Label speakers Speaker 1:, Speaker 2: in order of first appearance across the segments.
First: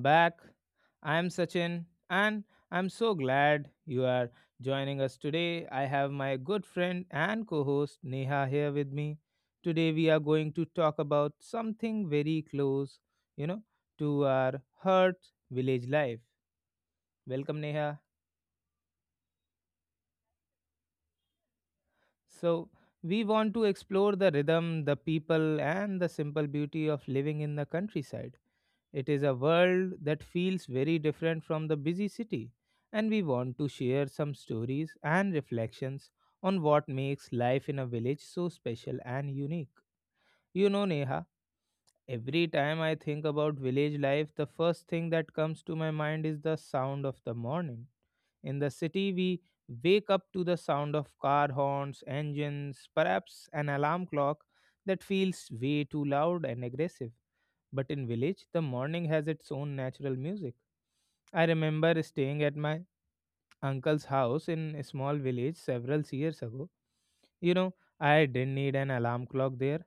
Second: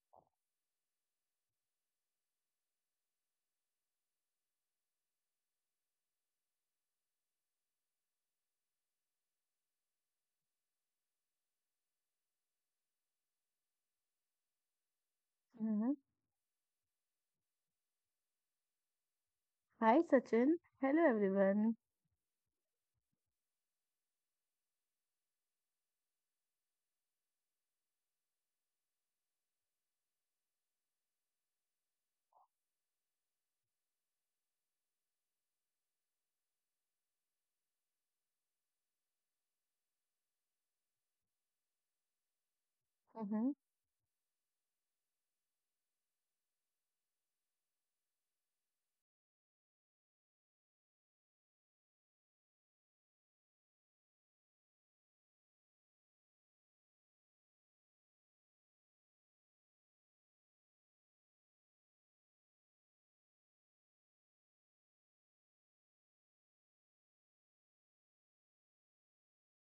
Speaker 1: back. I am Sachin, and I'm so glad you are joining us today. I have my good friend and co host Neha here with me. Today, we are going to talk about something very close, you know, to our heart village
Speaker 2: Mhm.
Speaker 1: life. Welcome, Neha.
Speaker 2: Hi, Sachin. Hello, everyone.
Speaker 1: So, we want to explore the rhythm, the people, and the simple beauty of living in the countryside. It is a world that feels very different from the busy city, and we want to share some stories and reflections on what makes life in a village so special and unique. You know, Neha, every time I think about
Speaker 2: Mhm.
Speaker 1: village life, the first thing that comes to my mind is the sound of the morning. In the city, we wake up to the sound of car horns, engines, perhaps an alarm clock that feels way too loud and aggressive. But in village, the morning has its own natural music. I remember staying at my uncle's house in a small village several years ago. You know, I didn't need an alarm clock there.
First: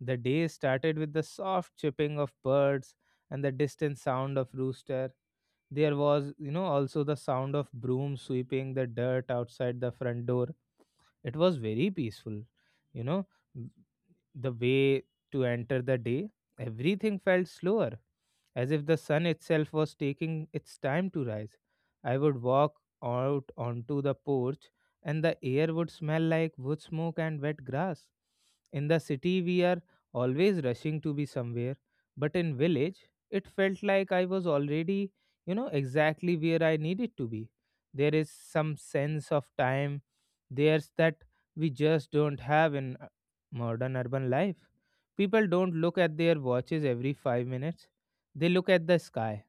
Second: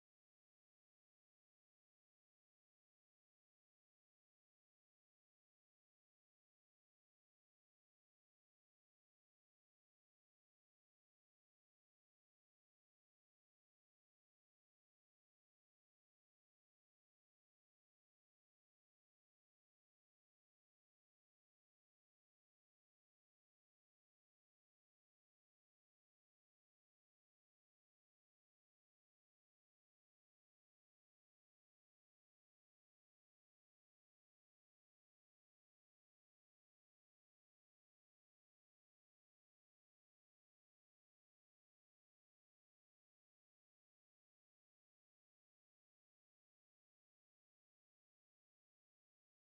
Speaker 1: The day started with the soft chirping of birds and the distant sound of rooster. There was also the sound of broom sweeping the dirt outside the front door. It was very peaceful, you know the way to enter the day, everything felt slower, as if the sun itself was taking its time to rise. I would walk out onto the porch, and the air would smell like wood smoke and wet grass. In the city, we are always rushing to be somewhere, but in village, it felt like I was already exactly where I needed to be. There is some sense of time, there's that we just don't have in modern urban life. People don't look at their watches every 5 minutes, they look at the sky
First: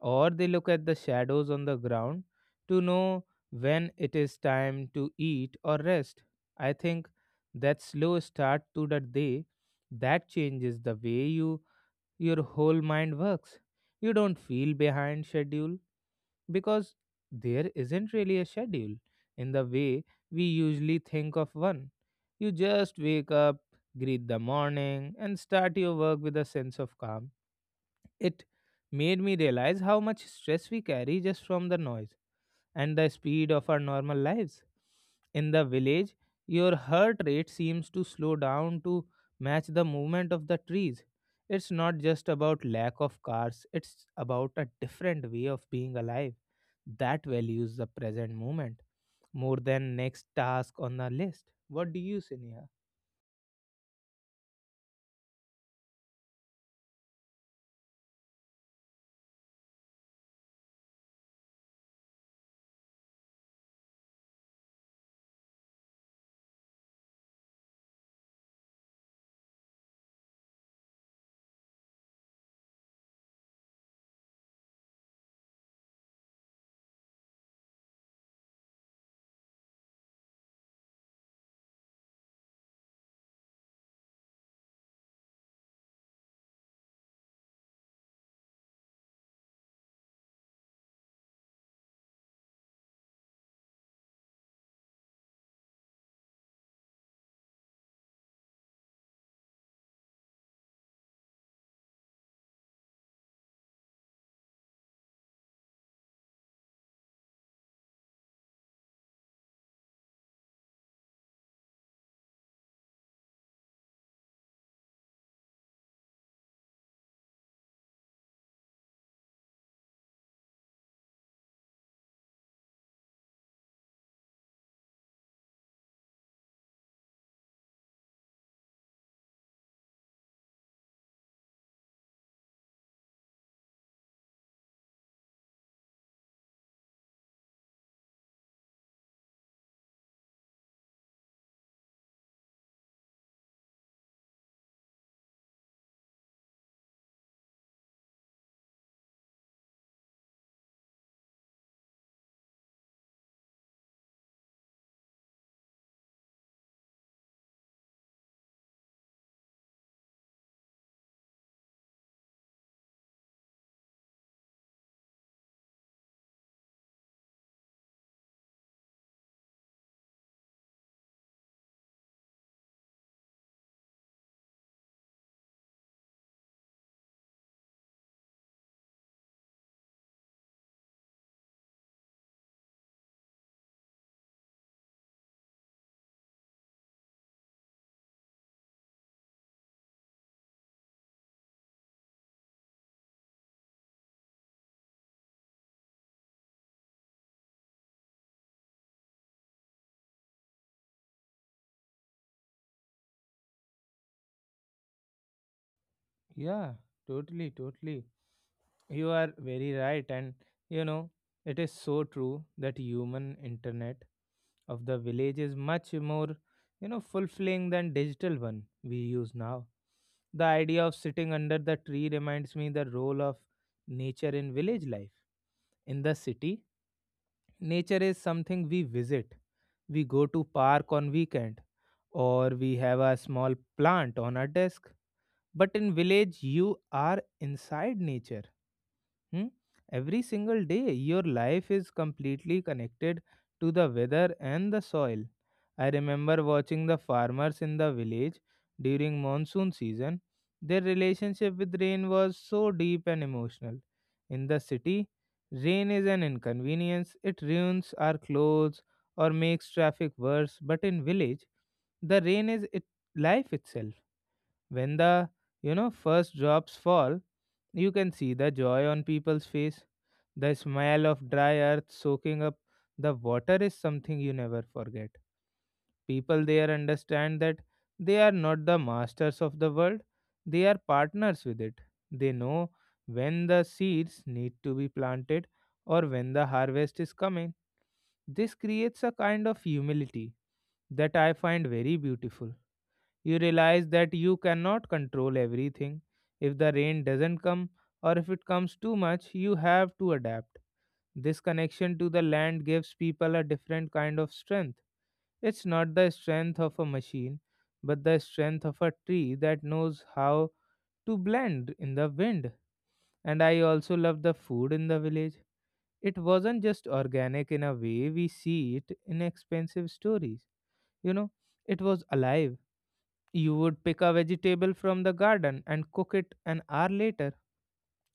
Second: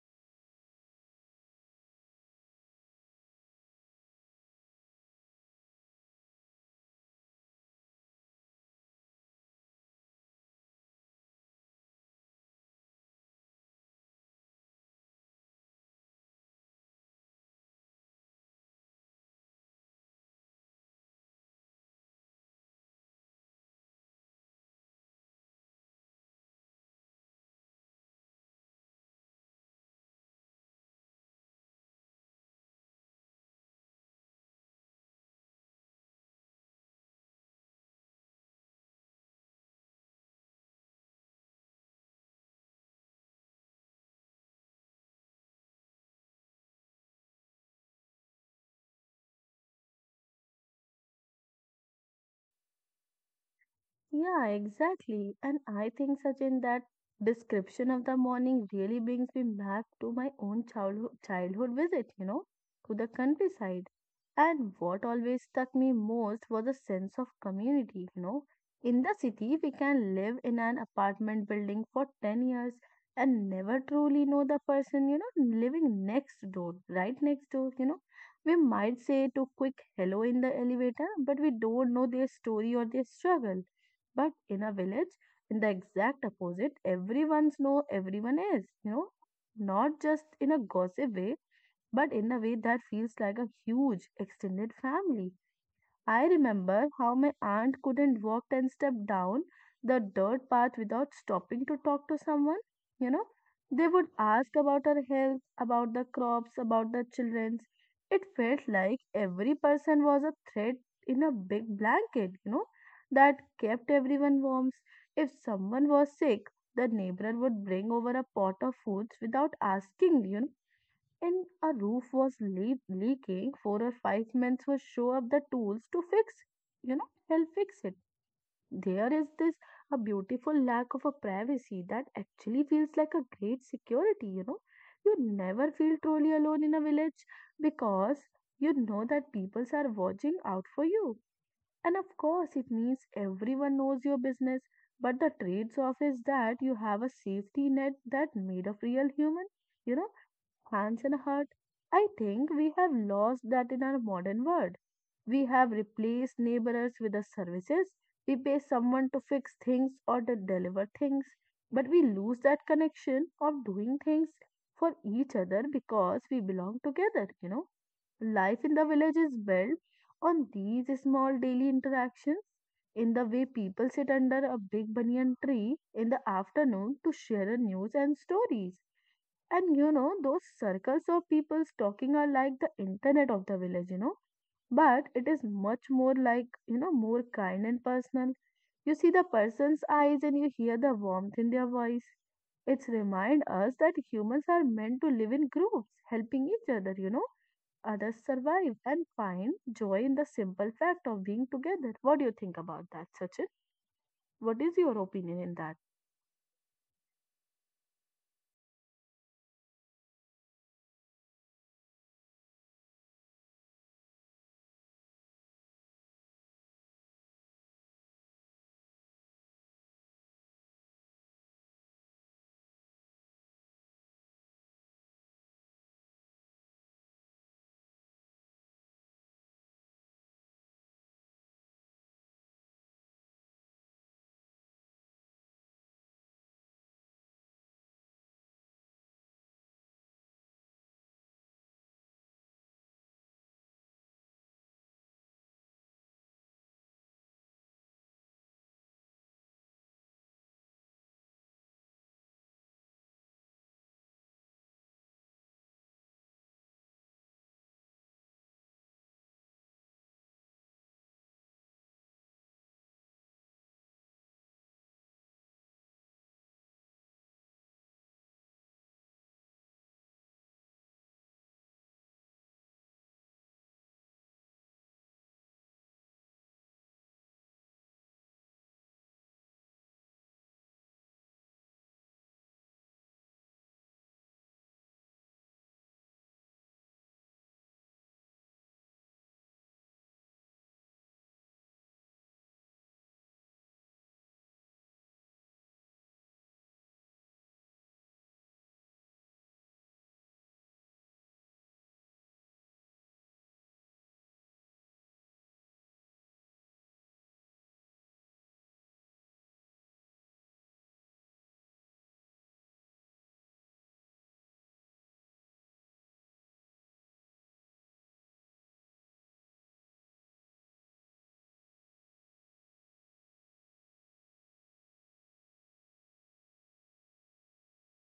Speaker 1: or they look at the shadows on the ground to know when it is time to eat or rest. I think that slow start to the day that changes the way your whole mind works. You don't feel behind schedule because there isn't really a schedule in the way we usually think of one. You just wake up, greet the morning, and start your work with a sense of calm. It made me realize how much stress we carry just from the noise and the speed of our normal lives. In the village, your heart rate seems to slow down to match the movement of the trees. It's not just about lack of cars, it's about a different way of being alive that values the present moment more than next task on the list. What do you say, Neha?
Speaker 2: Yeah, exactly. And I think, Sachin, that description of the morning really brings me back to my own childhood visit, to the countryside. And what always struck me most was a sense of community. In the city, we can live in an apartment building for 10 years and never truly know the person, living next door, right next door. We might say to quick hello in the elevator, but we don't know their story or their struggle, but in a village, in the exact opposite, everyone's know everyone is, not just in a gossip way, but in a way that feels like a huge extended family. I remember how my aunt couldn't walk 10 steps down the dirt path without stopping to talk to someone. You know, they would ask about her health, about the crops, about the children's. It felt like every person was a thread in a big blanket, that kept everyone warm. If someone was sick, the neighbor would bring over a pot of foods without asking, and a roof was leaking, four or five men would show up the tools to fix, help fix it. There is this a beautiful lack of a privacy that actually feels like a great security, you know. You never feel truly alone in a village because you know that people are watching out for you. And of course, it means everyone knows your business. But the trades off is that you have a safety net that made of real human you know hands and heart. I think we have lost that in our modern world. We have replaced neighbors with the services. We pay someone to fix things or to deliver things, but we lose that connection of doing things for each other because we belong together. Life in the village is built on these small daily interactions in the way people sit under a big banyan tree in the afternoon to share news and stories, and those circles of people talking are like the internet of the village, but it is much more like, more kind and personal. You see the person's eyes and you hear the warmth in their voice. It's remind us that humans are meant to live in groups, helping each other, others survive and find joy in the simple fact of being together. What do you think about that, Sachin? What is your opinion in that?
Speaker 1: Yeah, totally, totally. You are very right, and you know, it is so true that human internet of the village is much more fulfilling than digital one we use now. The idea of sitting under the tree reminds me the role of nature in village life. In the city, nature is something we visit. We go to park on weekend, or we have a small plant on our desk, but in village, you are inside nature. Hmm? Every single day, your life is completely connected to the weather and the soil. I remember watching the farmers in the village during monsoon season. Their relationship with rain was so deep and emotional. In the city, rain is an inconvenience. It ruins our clothes or makes traffic worse. But in village, the rain is it life itself. When the first drops fall, you can see the joy on people's face. The smell of dry earth soaking up the water is something you never forget. People there understand that they are not the masters of the world, they are partners with it. They know when the seeds need to be planted or when the harvest is coming. This creates a kind of humility that I find very beautiful. You realize that you cannot control everything. If the rain doesn't come or if it comes too much, you have to adapt. This connection to the land gives people a different kind of strength. It's not the strength of a machine, but the strength of a tree that knows how to blend in the wind. And I also love the food in the village. It wasn't just organic in a way we see it in expensive stories. You know, it was alive. You would pick a vegetable from the garden and cook it an hour later.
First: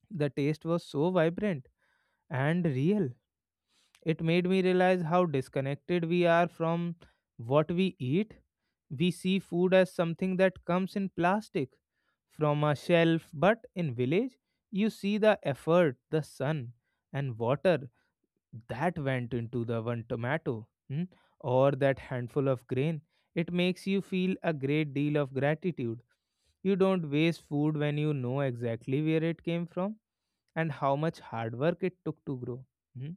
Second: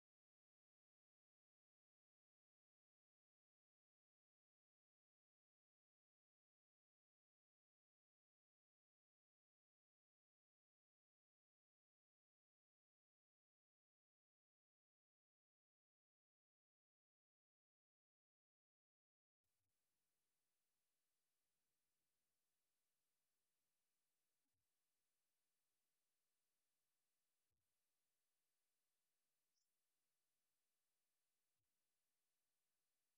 Speaker 1: The taste was so vibrant and real. It made me realize how disconnected we are from what we eat. We see food as something that comes in plastic from a shelf, but in village, you see the effort, the sun, and water that went into the one tomato, or that handful of grain. It makes you feel a great deal of gratitude. You don't waste food when you know exactly where it came from and how much hard work it took to grow. Hmm.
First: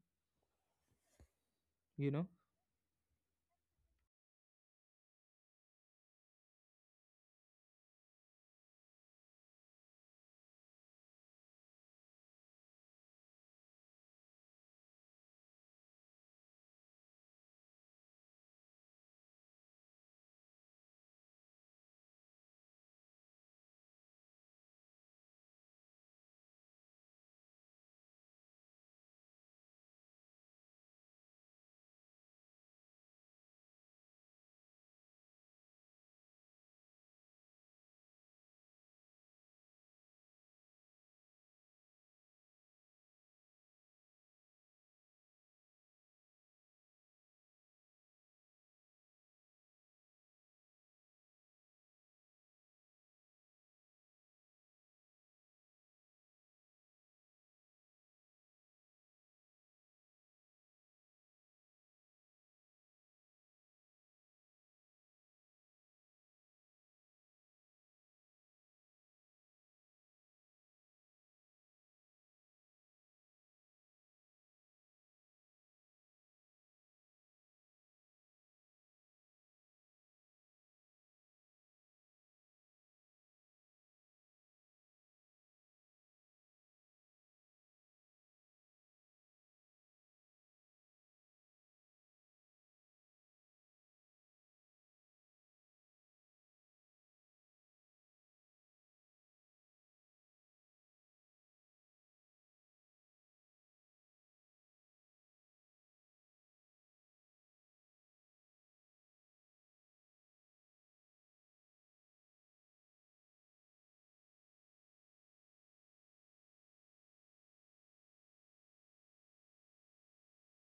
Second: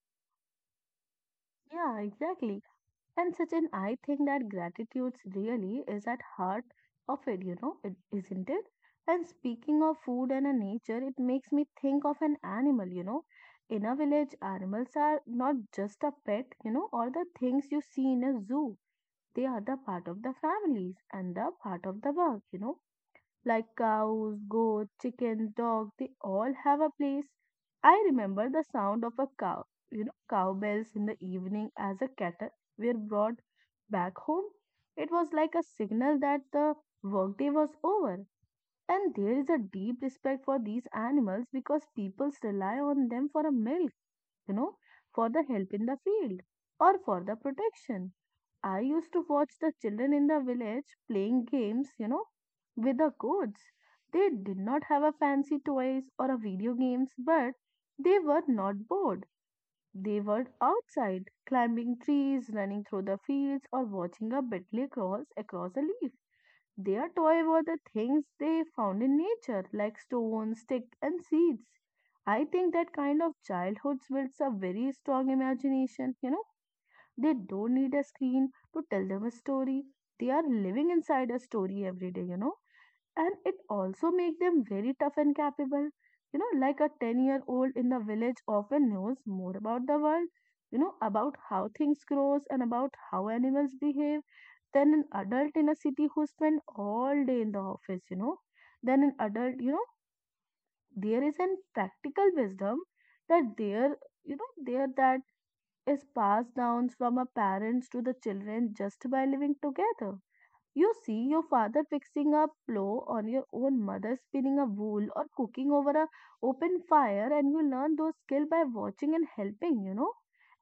Speaker 2: Yeah,
Speaker 1: You know?
Speaker 2: exactly. And such an I think that gratitude really is at heart of it, isn't it? And speaking of food and a nature, it makes me think of an animal. In a village, animals are not just a pet, or the things you see in a zoo. They are the part of the families and the part of the work, like cows, goats, chickens, dogs, they all have a place. I remember the sound of a cow, cow bells in the evening as a cattle were brought back home. It was like a signal that the workday was over. And there is a deep respect for these animals because people rely on them for a milk, you know, for the help in the field or for the protection. I used to watch the children in the village playing games, with the goats. They did not have a fancy toys or a video games, but they were not bored. They were outside, climbing trees, running through the fields, or watching a beetle cross across a leaf. Their toy were the things they found in nature, like stones, sticks, and seeds. I think that kind of childhood builds a very strong imagination; they don't need a screen to tell them a story. They are living inside a story every day. And it also makes them very tough and capable. Like a 10-year-old year old in the village often knows more about the world, about how things grows and about how animals behave than an adult in a city who spend all day in the office. Then an adult, there is an practical wisdom that there that is passed down from a parents to the children just by living together. You see your father fixing a plow on your own mother spinning a wool or cooking over a open fire, and you learn those skills by watching and helping.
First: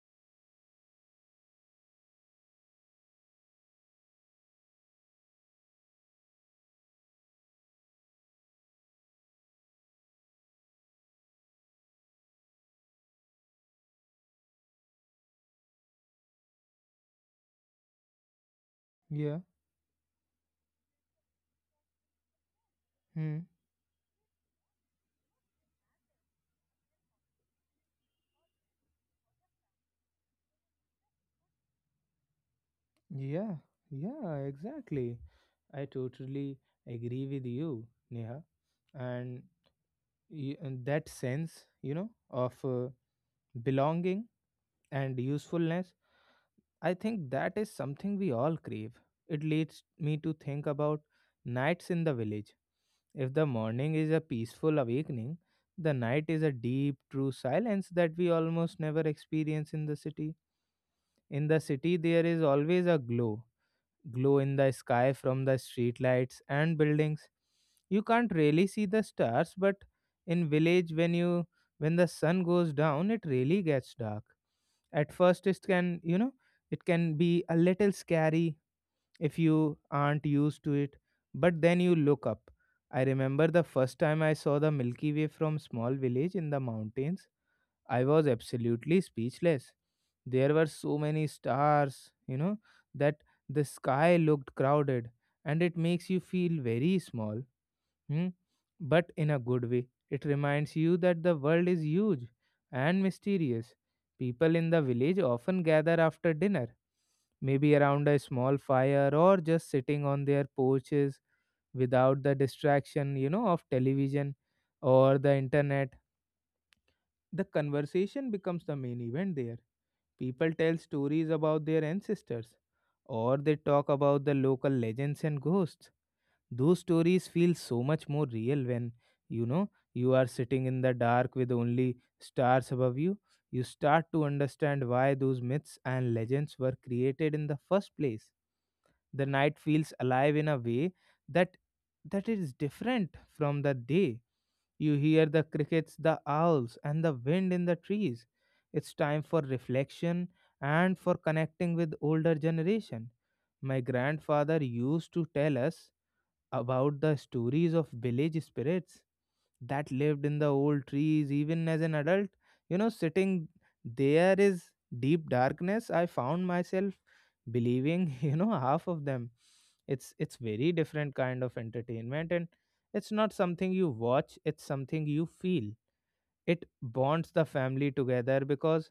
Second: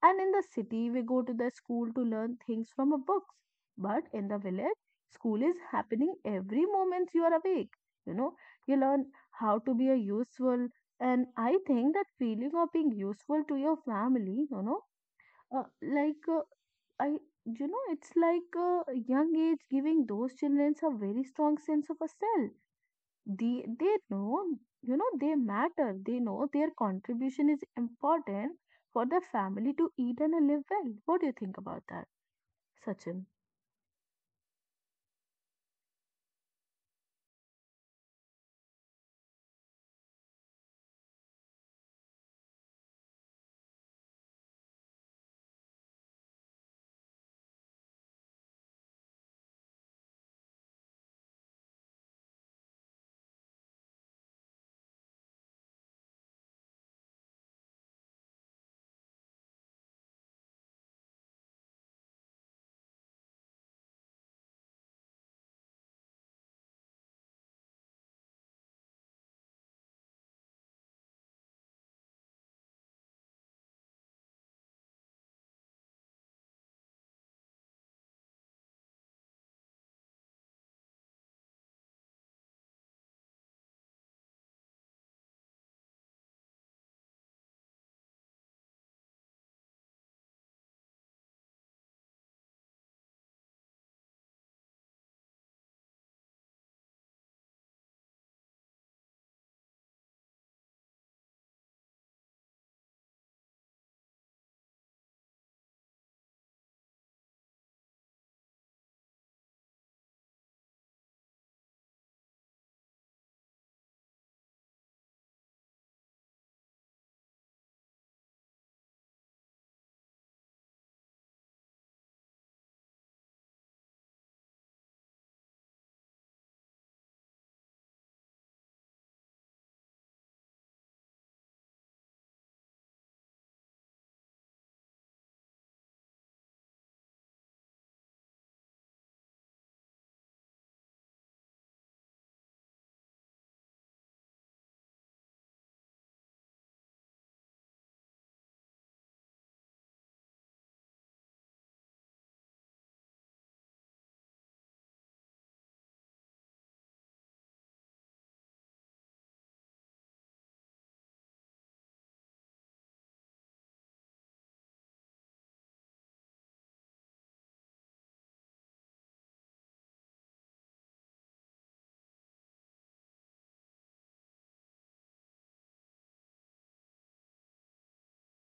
Speaker 2: And in the city we go to the school to learn things from a books. But in the village, school is happening every moment you are awake. You know, you learn how to be a useful, and I think that feeling of being useful to your family, uh, like I you know it's like a young
Speaker 1: Yeah.
Speaker 2: age giving those children a very strong sense of a self.
Speaker 1: Hmm.
Speaker 2: They they know, they matter, they know their contribution is important for the family to eat and live well. What do you think about that, Sachin?
Speaker 1: Yeah. Yeah, exactly. I totally agree with you, Neha. And, and that sense of belonging and usefulness. I think that is something we all crave. It leads me to think about nights in the village. If the morning is a peaceful awakening, the night is a deep, true silence that we almost never experience in the city. In the city, there is always a glow, in the sky from the streetlights and buildings. You can't really see the stars, but in village when the sun goes down, it really gets dark. At first it can be a little scary if you aren't used to it, but then you look up. I remember the first time I saw the Milky Way from small village in the mountains. I was absolutely speechless. There were so many stars, that the sky looked crowded, and it makes you feel very small, hmm? But in a good way. It reminds you that the world is huge and mysterious. People in the village often gather after dinner, maybe around a small fire or just sitting on their porches without the distraction of television or the internet. The conversation becomes the main event there. People tell stories about their ancestors, or they talk about the local legends and ghosts. Those stories feel so much more real when you are sitting in the dark with only stars above you. You start to understand why those myths and legends were created in the first place. The night feels alive in a way that that is different from the day. You hear the crickets, the owls, and the wind in the trees. It's time for reflection and for connecting with older generation. My grandfather used to tell us about the stories of village spirits that lived in the old trees even as an adult. You know, sitting there is deep darkness. I found myself believing, half of them. It's very different kind of entertainment, and it's not something you watch, it's something you feel. It bonds the family together because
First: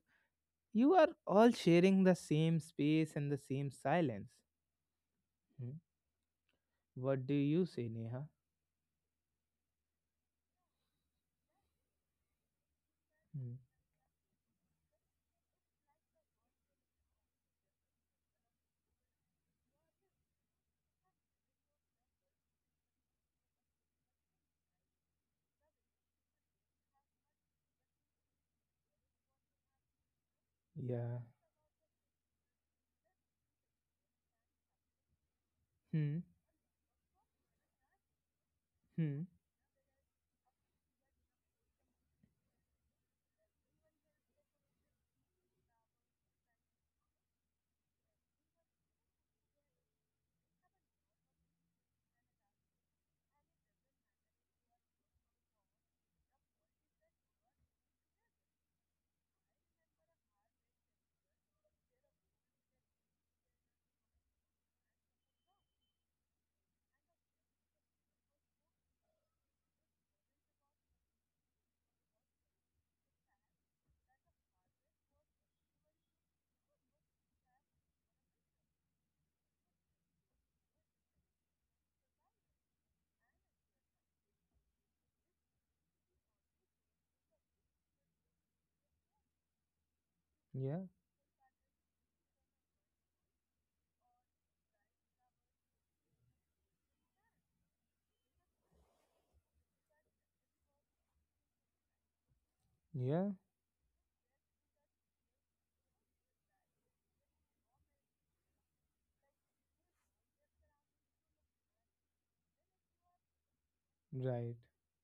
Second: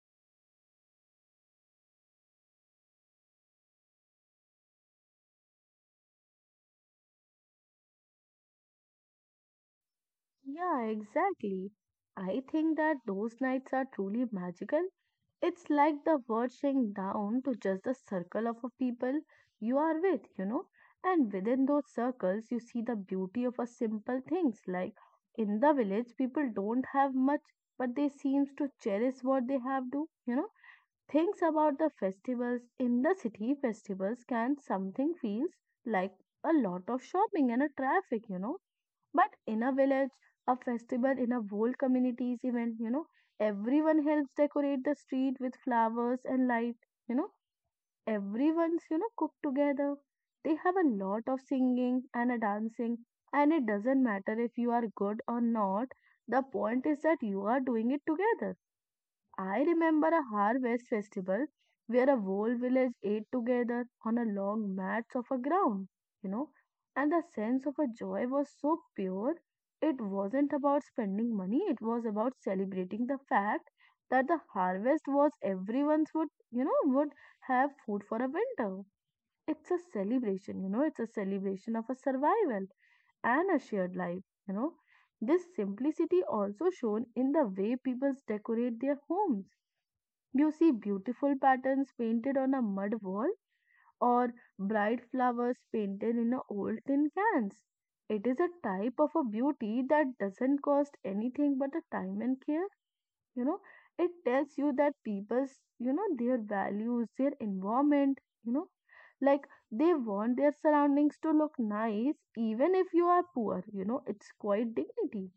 Speaker 1: you are all sharing the same space and the same silence. Hmm. What do you say, Neha?
Speaker 2: Yeah, exactly. I think that those
Speaker 1: Hmm.
Speaker 2: nights are truly magical. It's like the word shrinks down to just the circle of a people you are with. And within those circles, you see the beauty of a simple things. Like in the village, people don't have much, but they seems to cherish what they have do. Things
Speaker 1: Yeah.
Speaker 2: about the festivals in the city festivals can something feels like
Speaker 1: Hmm.
Speaker 2: a lot of shopping and a traffic, but
Speaker 1: Hmm.
Speaker 2: in a village, a festival, in a whole community's event, everyone helps decorate the street with flowers and light. You know, Everyone's, cook together. They have a lot of singing and a dancing, and it doesn't matter if you are good or not. The point is that you are doing it together. I remember a harvest festival where a whole village ate together on a long mats of a ground, you know, and the sense of a joy was so pure. It wasn't about spending money, it was about celebrating the fact that the harvest was everyone's would have food for a winter. It's a celebration, it's a celebration of a survival and a shared life. This simplicity also shown in the way people decorate their homes. You see
Speaker 1: Yeah.
Speaker 2: beautiful patterns painted on a mud wall, or bright flowers painted in a old tin cans. It is a type of a beauty that doesn't cost anything but a time and care. You know,
Speaker 1: Yeah.
Speaker 2: it tells you that people's, their values, their environment, you know, like they want their surroundings to look nice even if you are poor, it's quite
Speaker 1: Right.
Speaker 2: dignity.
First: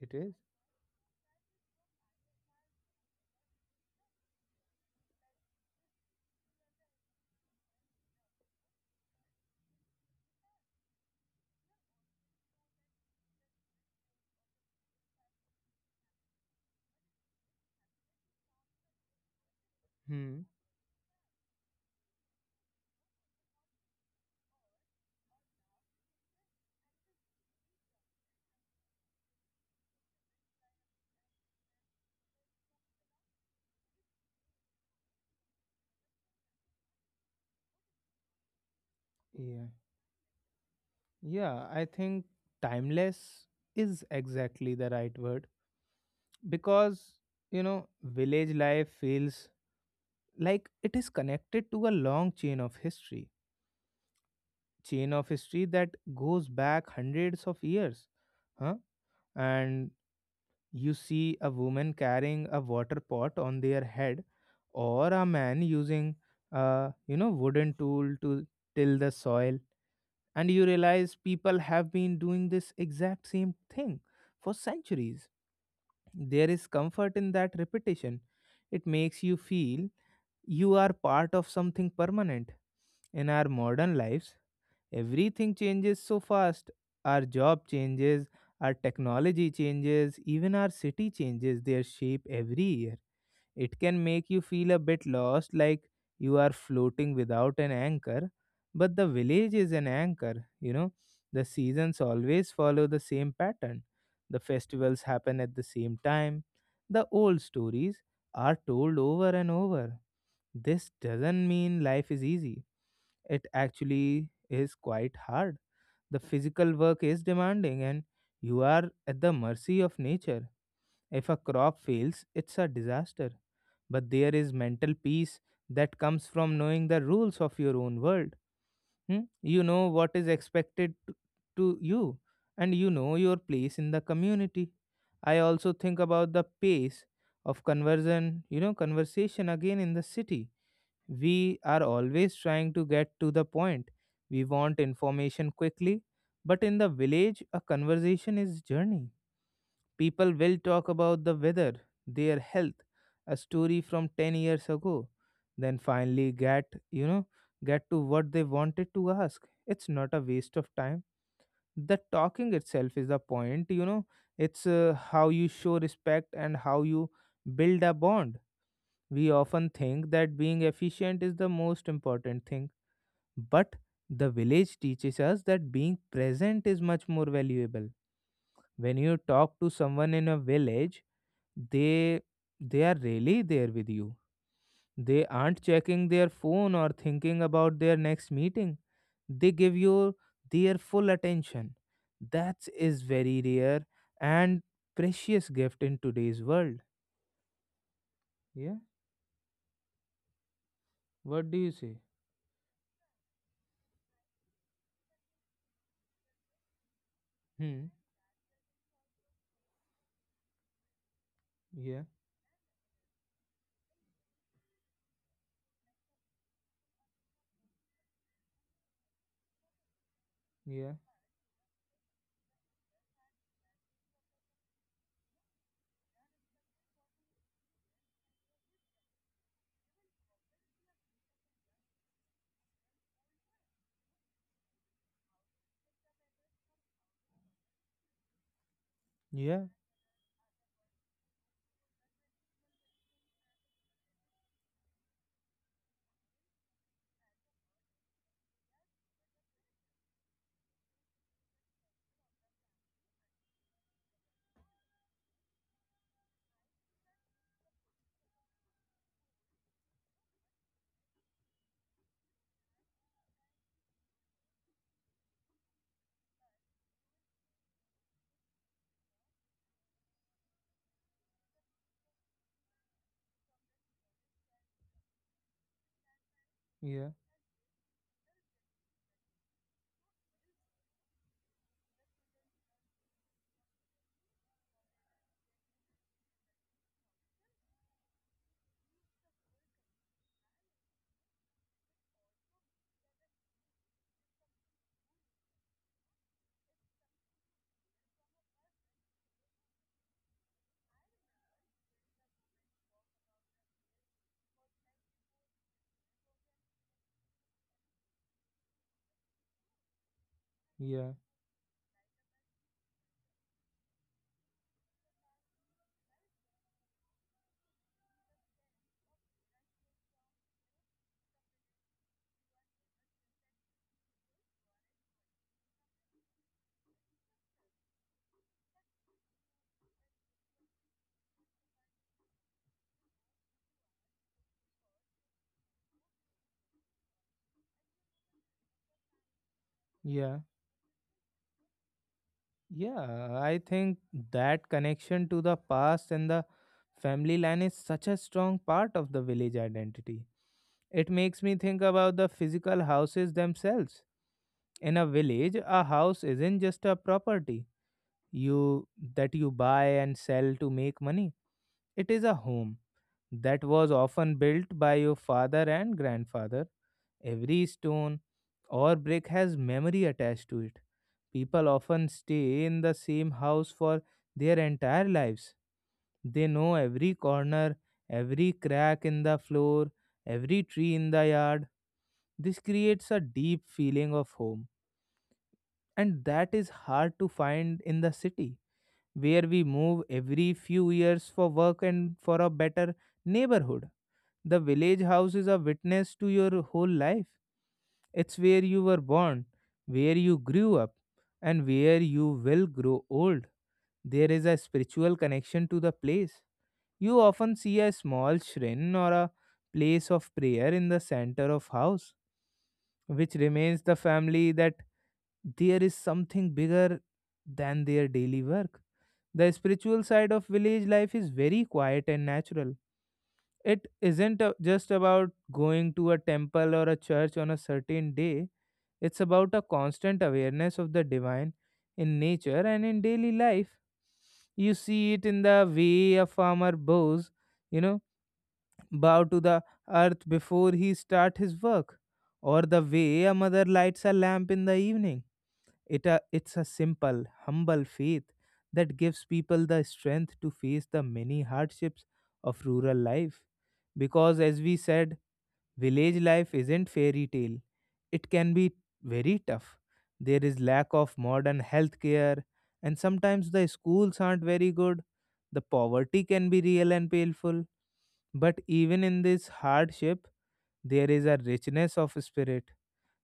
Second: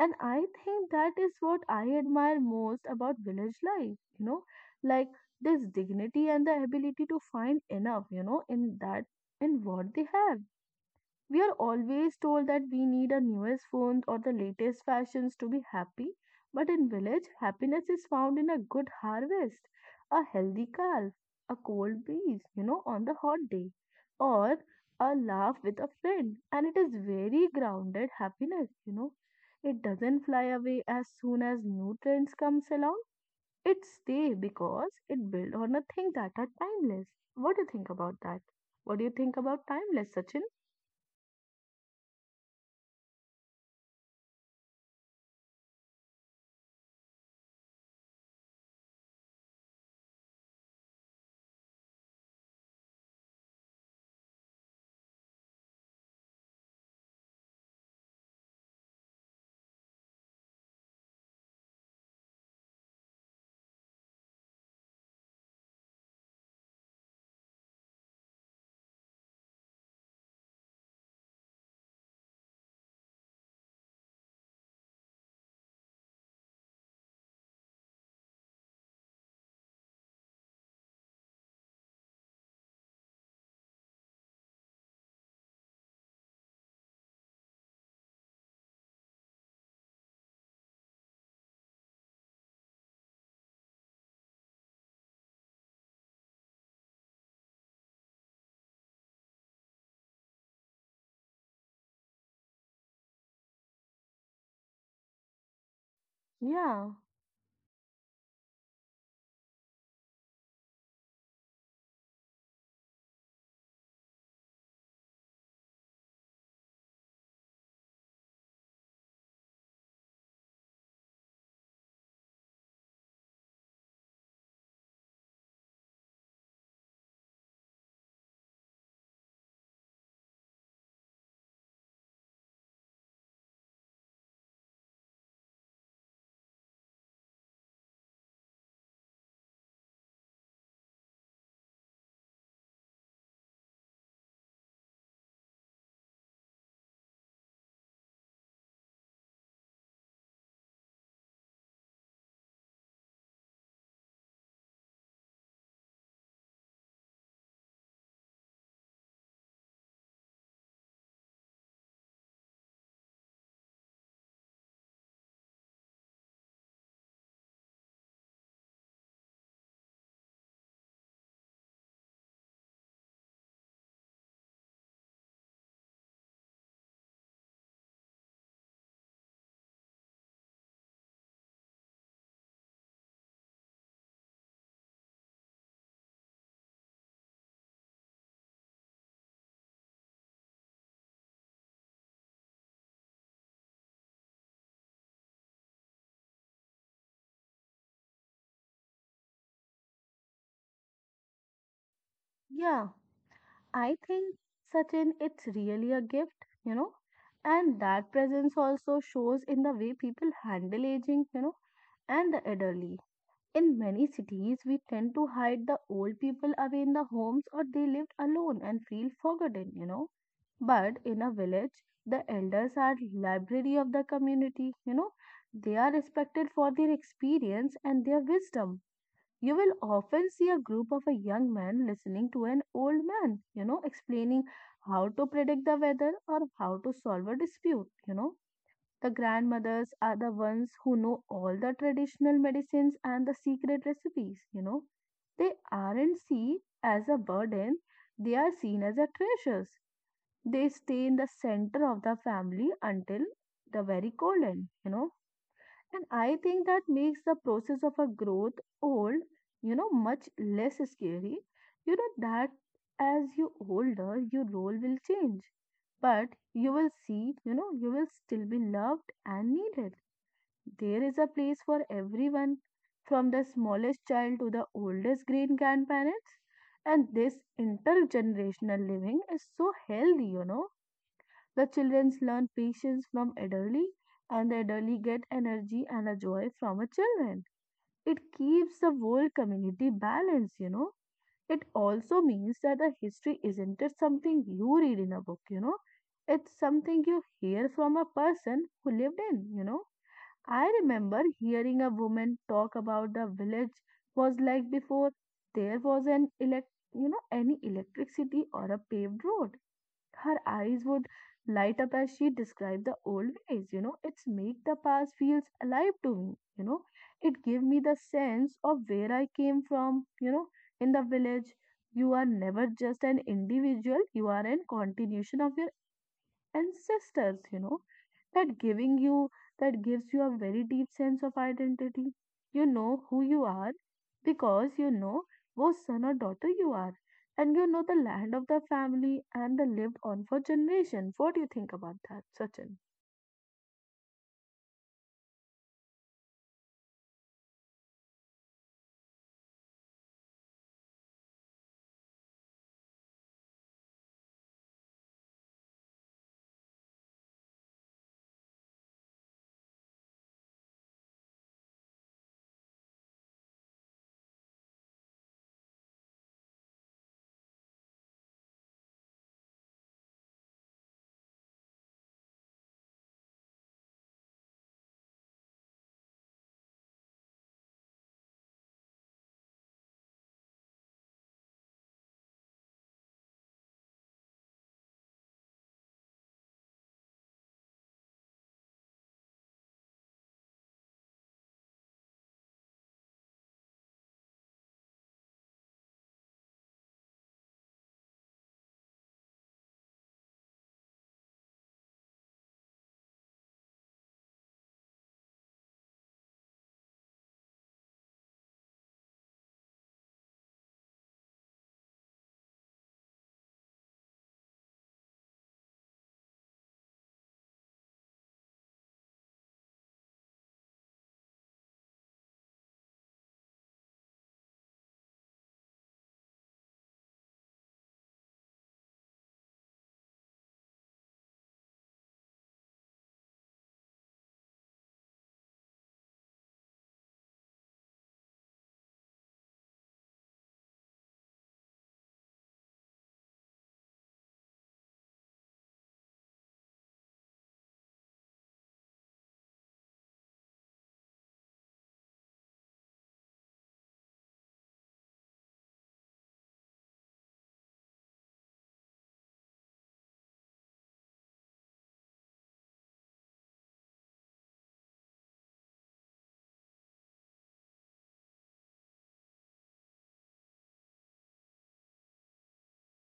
Speaker 1: It is?
Speaker 2: I think that is what I admire most about village life, like this dignity and the ability to find enough, in that, in what they have. We are always told that we need our newest phones or the latest fashions to be happy, but in village, happiness is found in a good harvest, a
Speaker 1: Hmm.
Speaker 2: healthy calf, a cold breeze, on the hot day, or a laugh with a friend. And it is very grounded happiness. It doesn't fly away as soon as new trends comes along. It stay because it build on a thing that are timeless. What do you think about that? What do you think about
Speaker 1: Yeah.
Speaker 2: timeless, Sachin?
Speaker 1: Yeah. I think timeless is exactly the right word because village life feels like it is connected to a long chain of history that goes back hundreds of years. Huh? And you see a woman carrying a water pot on their head or a man using a wooden tool to till the soil. And you realize people have been doing this exact same thing for centuries. There is comfort in that repetition. It makes you feel you are part of something permanent. In our modern lives, everything changes so fast. Our job changes, our technology changes, even our city changes their shape every year. It can make you feel a bit lost, like you are floating without an anchor. But the village is an anchor, you know. The seasons always follow the same pattern. The festivals happen at the same time.
Speaker 2: Yeah.
Speaker 1: The old stories are told over and over. This doesn't mean life is easy, it actually is quite hard. The physical work is demanding, and you are at the mercy of nature. If a crop fails, it's a disaster. But there is mental peace that comes from knowing the rules of your own world. Hmm? You know what is expected to you, and you know your place in the community. I also think about the pace of conversation again in the city. We are always trying to get to the point. We want information quickly, but in the village, a conversation is journey. People will talk about the weather, their health, a story from 10 years ago, then finally you know, get to what they wanted to ask. It's not a waste of time. The talking itself is the point, you know, it's How you show respect and how you build a bond. We often think that being efficient is the most important thing, but the village teaches us that being present is much more valuable. When you talk to someone in a village, they they are really there with you. They aren't checking their phone or thinking about their next meeting. They give you their full attention. That is very rare and precious gift in today's world. Yeah. What do you say?
Speaker 2: Yeah, I think, Sachin, it's really a gift, and
Speaker 1: Hmm.
Speaker 2: that presence also shows in the way people handle aging,
Speaker 1: Yeah,
Speaker 2: and the elderly. In many cities, we tend to hide the old people away in the homes or they lived alone and feel forgotten.
Speaker 1: yeah,
Speaker 2: But in a village, the elders are library of the community. They are respected for their experience and their wisdom. You will often see a group of a young man listening to an old man, explaining how to predict the weather or how to solve a dispute. The
Speaker 1: yeah,
Speaker 2: grandmothers are the ones who know all the traditional medicines and the secret recipes. They aren't seen as a burden, they are seen as a treasures. They stay in the center of the family until the very cold end, and I think that makes the process of a growth old, much less scary. You know that as you older, your role will change. But you will see, you will still be loved and needed. There is a place for everyone, from the smallest child to the oldest great grandparents.
Speaker 1: yeah,
Speaker 2: And this intergenerational living is so healthy. The children learn patience from elderly, and the elderly get energy and a joy from a children. It keeps the whole community balanced. It also means that the history isn't just something you read in a book. It's something you hear from a person who lived in. I remember hearing a woman talk about the village was like before there was an elect, you know, any electricity or a paved road. Her eyes would
Speaker 1: yeah,
Speaker 2: light up as she described the old ways. It's make the past feels alive to me. It gave me the sense of where I came from, in the village. You are never just an individual, you are a continuation of your ancestors, that giving you that gives you a very deep sense of identity. You know who you are because you know whose son or daughter you are, and you know the land of the family and the lived on
Speaker 1: yeah,
Speaker 2: for generation. What do you think about that, Sachin?
Speaker 1: yeah, I think that connection to the past and the family line is such a strong part of the village identity. It makes me think about the physical houses themselves. In a village, a house isn't just a property you that you buy and sell to make money. It is a home that was often built by your father and grandfather. Every stone or brick has memory attached to it. People often stay in the same house for their entire lives. They know every corner, every crack in the floor, every tree in the yard. This creates a deep feeling of home, and that is hard to find in the city, where we move every few years for work and for a better neighborhood. The village house is a witness to your whole life. It's where you were born, where you grew up, and where you will grow old. There is a spiritual connection to the place. You often see a small shrine or a place of prayer in the center of house, which remains the family that there is something bigger than their daily work. The spiritual side of village life is very quiet and natural. It isn't just about going to a temple or a church on a certain day, it's about a constant awareness of the divine in nature and in daily life. You see it in the way a farmer bows, you know, bow to the earth before he start his work, or the way a mother lights a lamp in the evening. It's a simple, humble faith that gives people the strength to face the many hardships of rural life. Because, as we said, village life isn't fairy tale. It can be very tough. There is lack of modern healthcare, and sometimes the schools aren't very good. The poverty can be real and painful. But even in this hardship, there is a richness of spirit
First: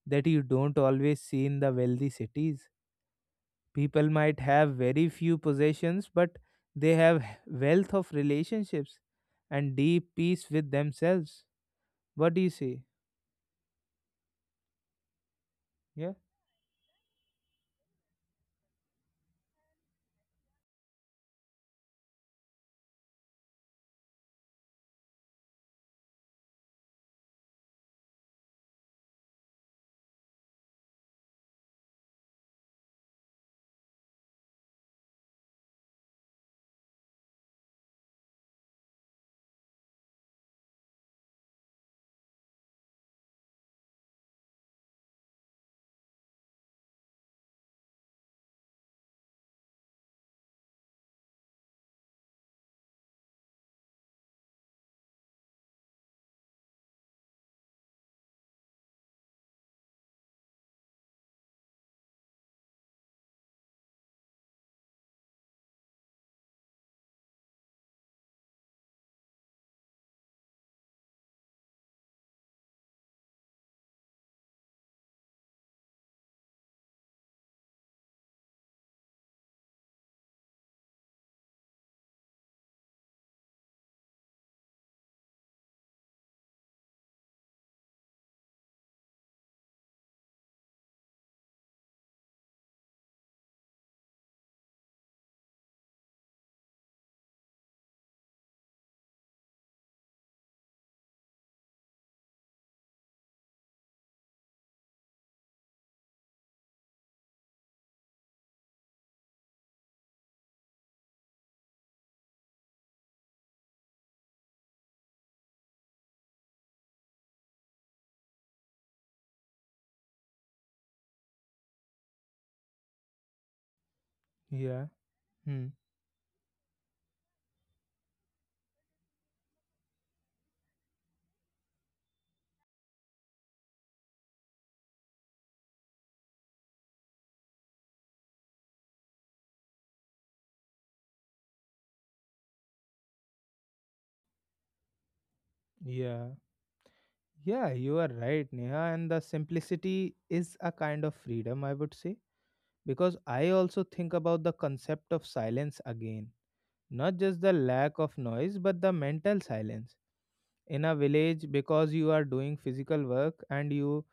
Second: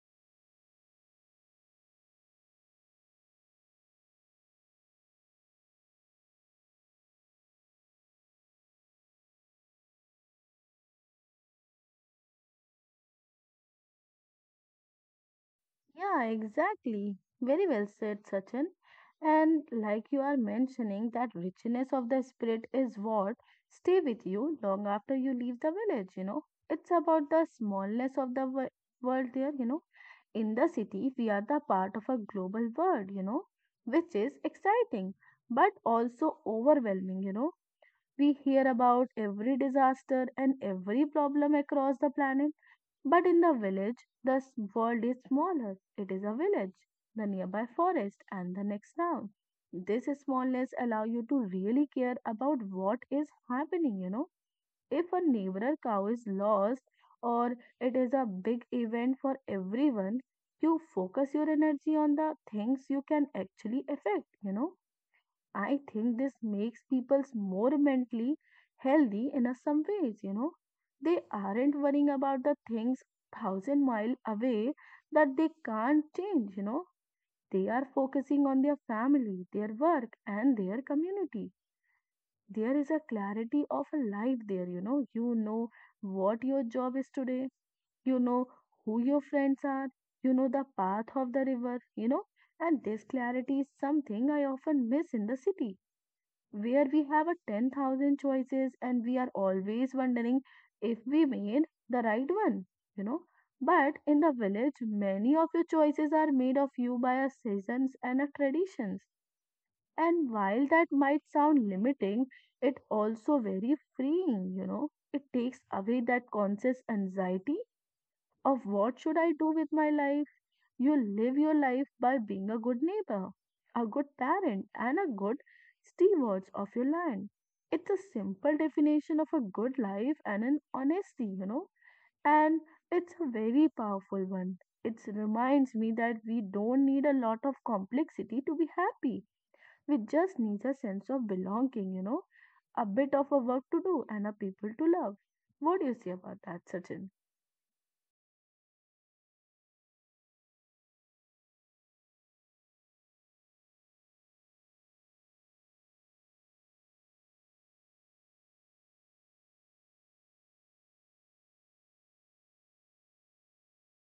Speaker 1: that you don't always see in the wealthy cities. People might have very few possessions, but they have wealth of relationships and deep peace with themselves. What do you say? Yeah,
Speaker 2: Yeah, exactly. Very well said, Sachin. And like you are mentioning, that richness of the spirit is what stay with you long after you leave the village. It's about the smallness of the world there. In the city, we are the part of a global world, which is exciting but also overwhelming. We hear about every disaster and every problem across the planet, but in the village, the world is smaller. It is a village, the nearby forest, and the next town. This smallness allow you to really care about what is happening. If a neighbor cow is lost or it is a big event for everyone, you focus your energy on the things you can actually affect. I think this makes people more mentally healthy in a some ways. They aren't worrying about the things thousand mile away that they can't change. They are focusing on their family, their work, and their community. There is a clarity of a life there. You know what your job is today, you know who your friends are, you know the path of the river. And this clarity is something I often miss in the city where we have a 10,000 choices and we are always wondering if we made the right one, you know. But in the village, many of your choices are made of you by your seasons and your traditions. And while that might sound limiting, it also very freeing. It takes away that conscious anxiety of what should I do with my life. You live your life by being a good neighbor, a good parent,
Speaker 1: yeah.
Speaker 2: and a good
Speaker 1: Hmm.
Speaker 2: steward of your land. It's a simple definition of a good life and an honesty, and it's a very powerful one. It reminds me that we don't need a lot of complexity to be happy. We just need a sense of belonging, a bit of a work to do and a people to love. What do you say
Speaker 1: Yeah,
Speaker 2: about that, Sachin?
Speaker 1: yeah. You are right, Neha. And the simplicity is a kind of freedom, I would say, because I also think about the concept of silence again. Not just the lack of noise, but the mental silence in a village. Because you are doing physical work and you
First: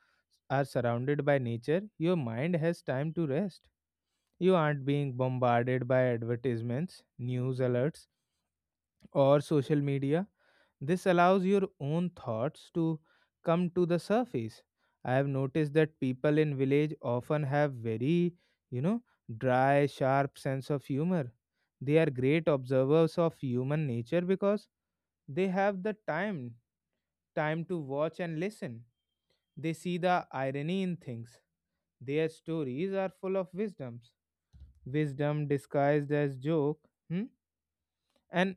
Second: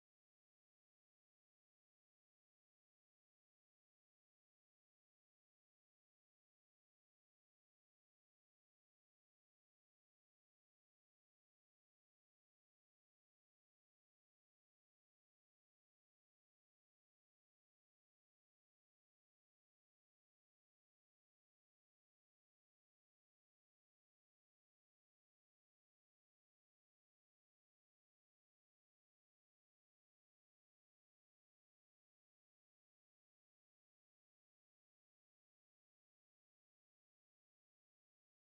Speaker 1: are surrounded by nature, your mind has time to rest. You aren't being bombarded by advertisements, news alerts, or social media. This allows your own thoughts to come to the surface. I have noticed that people in village often have very, you know dry sharp sense of humor. They are great observers of human nature because they have the time to watch and listen. They see the irony in things. Their stories are full of wisdoms. Wisdom disguised as joke. Hmm. And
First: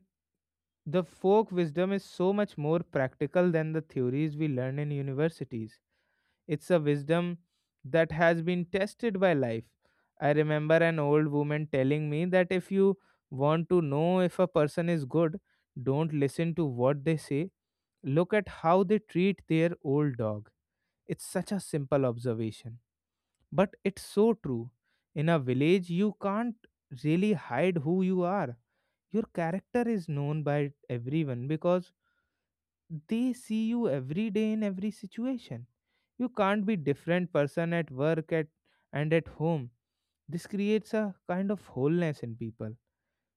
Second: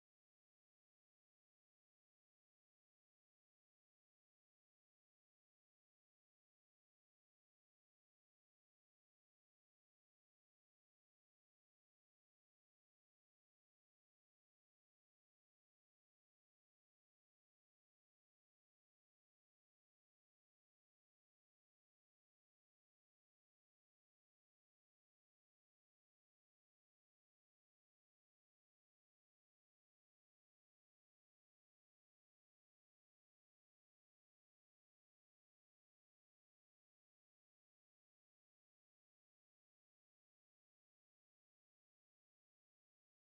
Speaker 1: the folk wisdom is so much more practical than the theories we learn in universities. It's a wisdom that has been tested by life. I remember an old woman telling me that if you want to know if a person is good, don't listen to what they say. Look at how they treat their old dog. It's such a simple observation, but it's so true. In a village, you can't really hide who you are. Your character is known by everyone because they see you every day in every situation. You can't be different person at work at and at home. This creates a kind of wholeness in people.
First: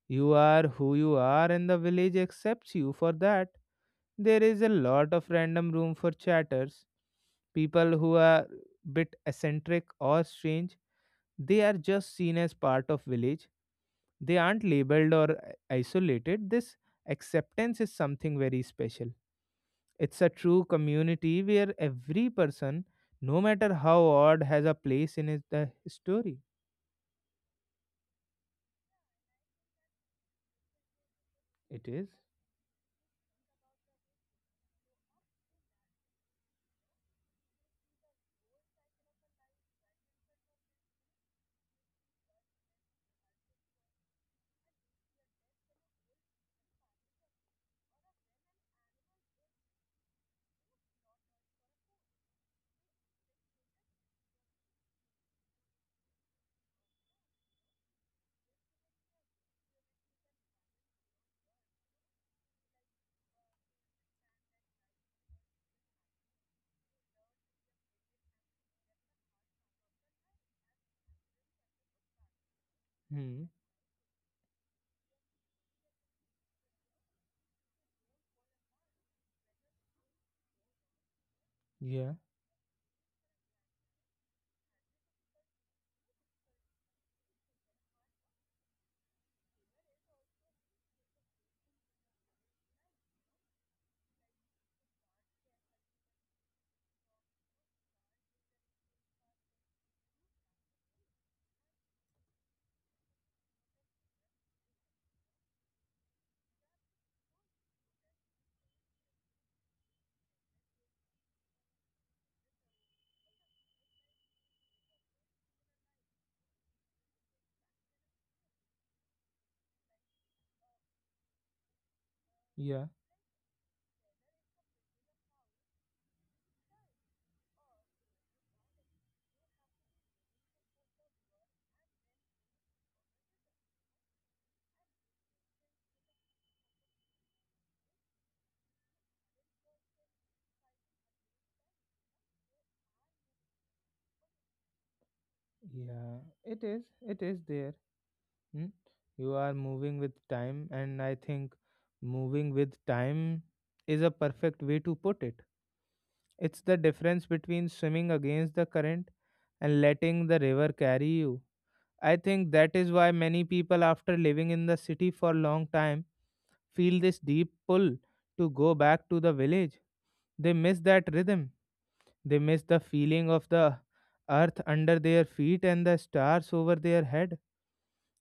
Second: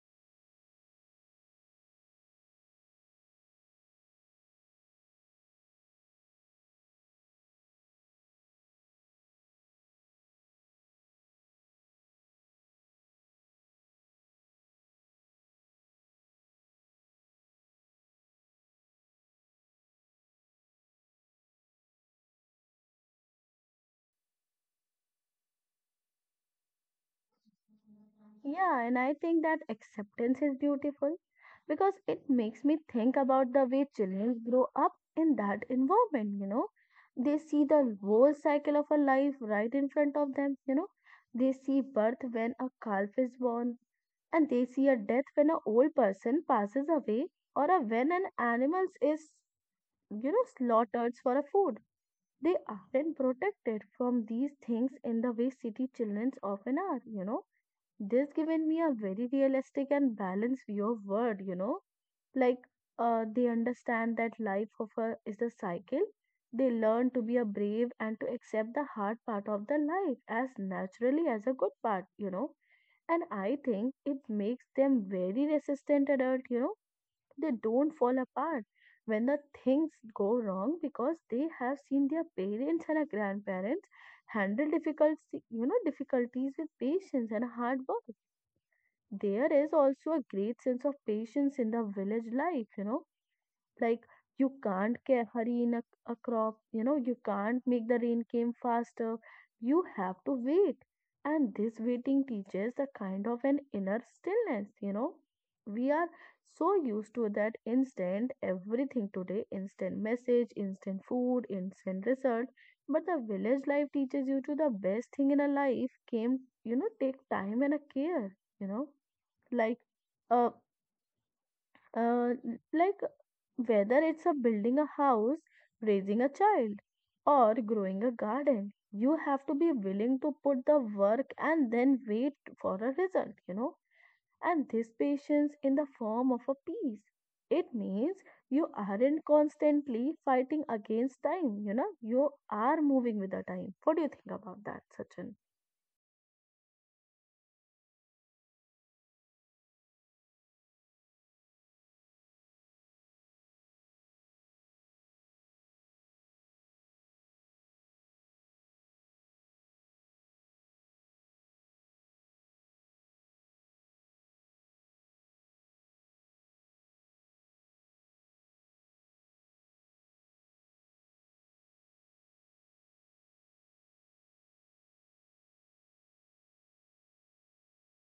Speaker 1: You are who you are and the village accepts you for that. There is a lot of random room for chatters. People who are bit eccentric or strange, they are just seen as part of village. They aren't labeled or isolated. This acceptance is something very special. It's a true community where every person, no matter how odd, has a place in the story.
Speaker 2: Yeah, and I think that acceptance is beautiful,
Speaker 1: It
Speaker 2: because
Speaker 1: is.
Speaker 2: it makes me think about the way children grow up in that environment. They see the whole cycle of a life right in front of them. They see birth when a calf is born, and they see a death when an old person passes away, or a when an animal is, slaughtered for a food. They aren't protected from these things in the way city childrens often are. This given me a very realistic and balanced view of world. Like they understand that life of a is a cycle. They learn to be a brave and to accept the hard part of the life as naturally as a good part. And
Speaker 1: Hmm.
Speaker 2: I think it makes them very resistant adult. They don't fall apart when the things go wrong because they have seen
Speaker 1: Yeah.
Speaker 2: their parents and their grandparents handle difficulties with patience and hard work. There is also a great sense of patience in the village life. Like you can't hurry in a crop. You can't make the rain came faster. You have to wait, and this waiting teaches the kind of an inner stillness. We are so used to that instant everything today, instant message, instant food, instant result, but the village life teaches you to the best thing in a life came, take time and a care. like uh, uh,
Speaker 1: Yeah.
Speaker 2: like whether it's a building a house, raising a child, or growing a garden. You have to be willing to put the work and then wait for a result. And this patience in the form of a peace. It means you aren't constantly fighting against time, you know. You are moving with the time. What do you think about that, Sachin?
Speaker 1: Yeah. It is. It is there. Hmm? You are moving with time, and I think moving with time is a perfect way to put it. It's the difference between swimming against the current and letting the river carry you. I think that is why many people, after living in the city for a long time, feel this deep pull to go back to the village. They miss that rhythm, they miss the feeling of the earth under their feet and the stars over their head.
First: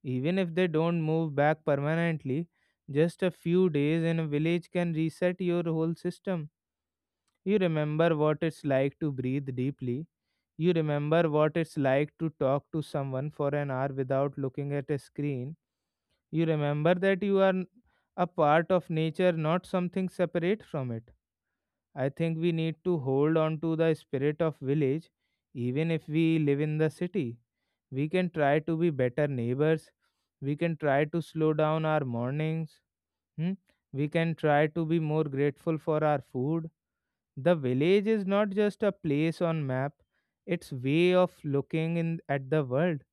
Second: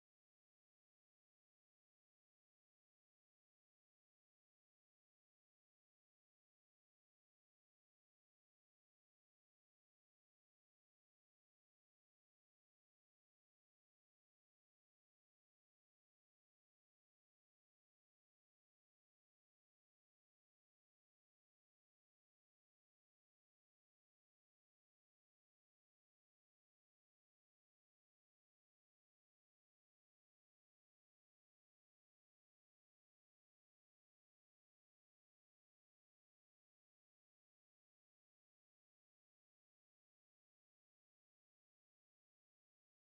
Speaker 1: Even if they don't move back permanently, just a few days in a village can reset your whole system. You remember what it's like to breathe deeply. You remember what it's like to talk to someone for an hour without looking at a screen. You remember that you are a part of nature, not something separate from it. I think we need to hold on to the spirit of village, even if we live in the city. We can try to be better neighbors. We can try to slow down our mornings. Hmm. We can try to be more grateful for our food. The village is not just a place on map; it's way of looking in at the world.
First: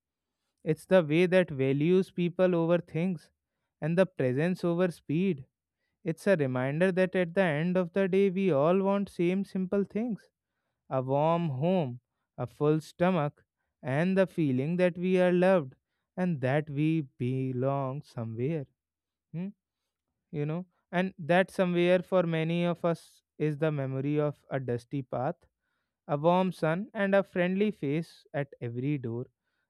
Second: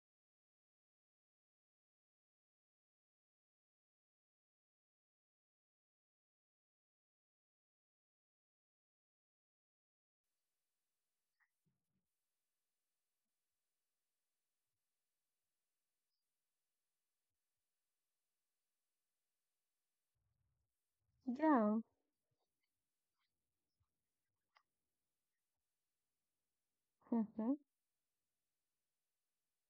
Speaker 1: It's the way that values people over things and the presence over speed. It's a reminder that at the end of the day we all want same simple things. A warm home, a full stomach, and the feeling that we are loved and that we belong somewhere. Hmm. You know, and that
Speaker 2: Yeah.
Speaker 1: somewhere for many of us is the memory of a dusty path, a warm sun, and a friendly face at every door.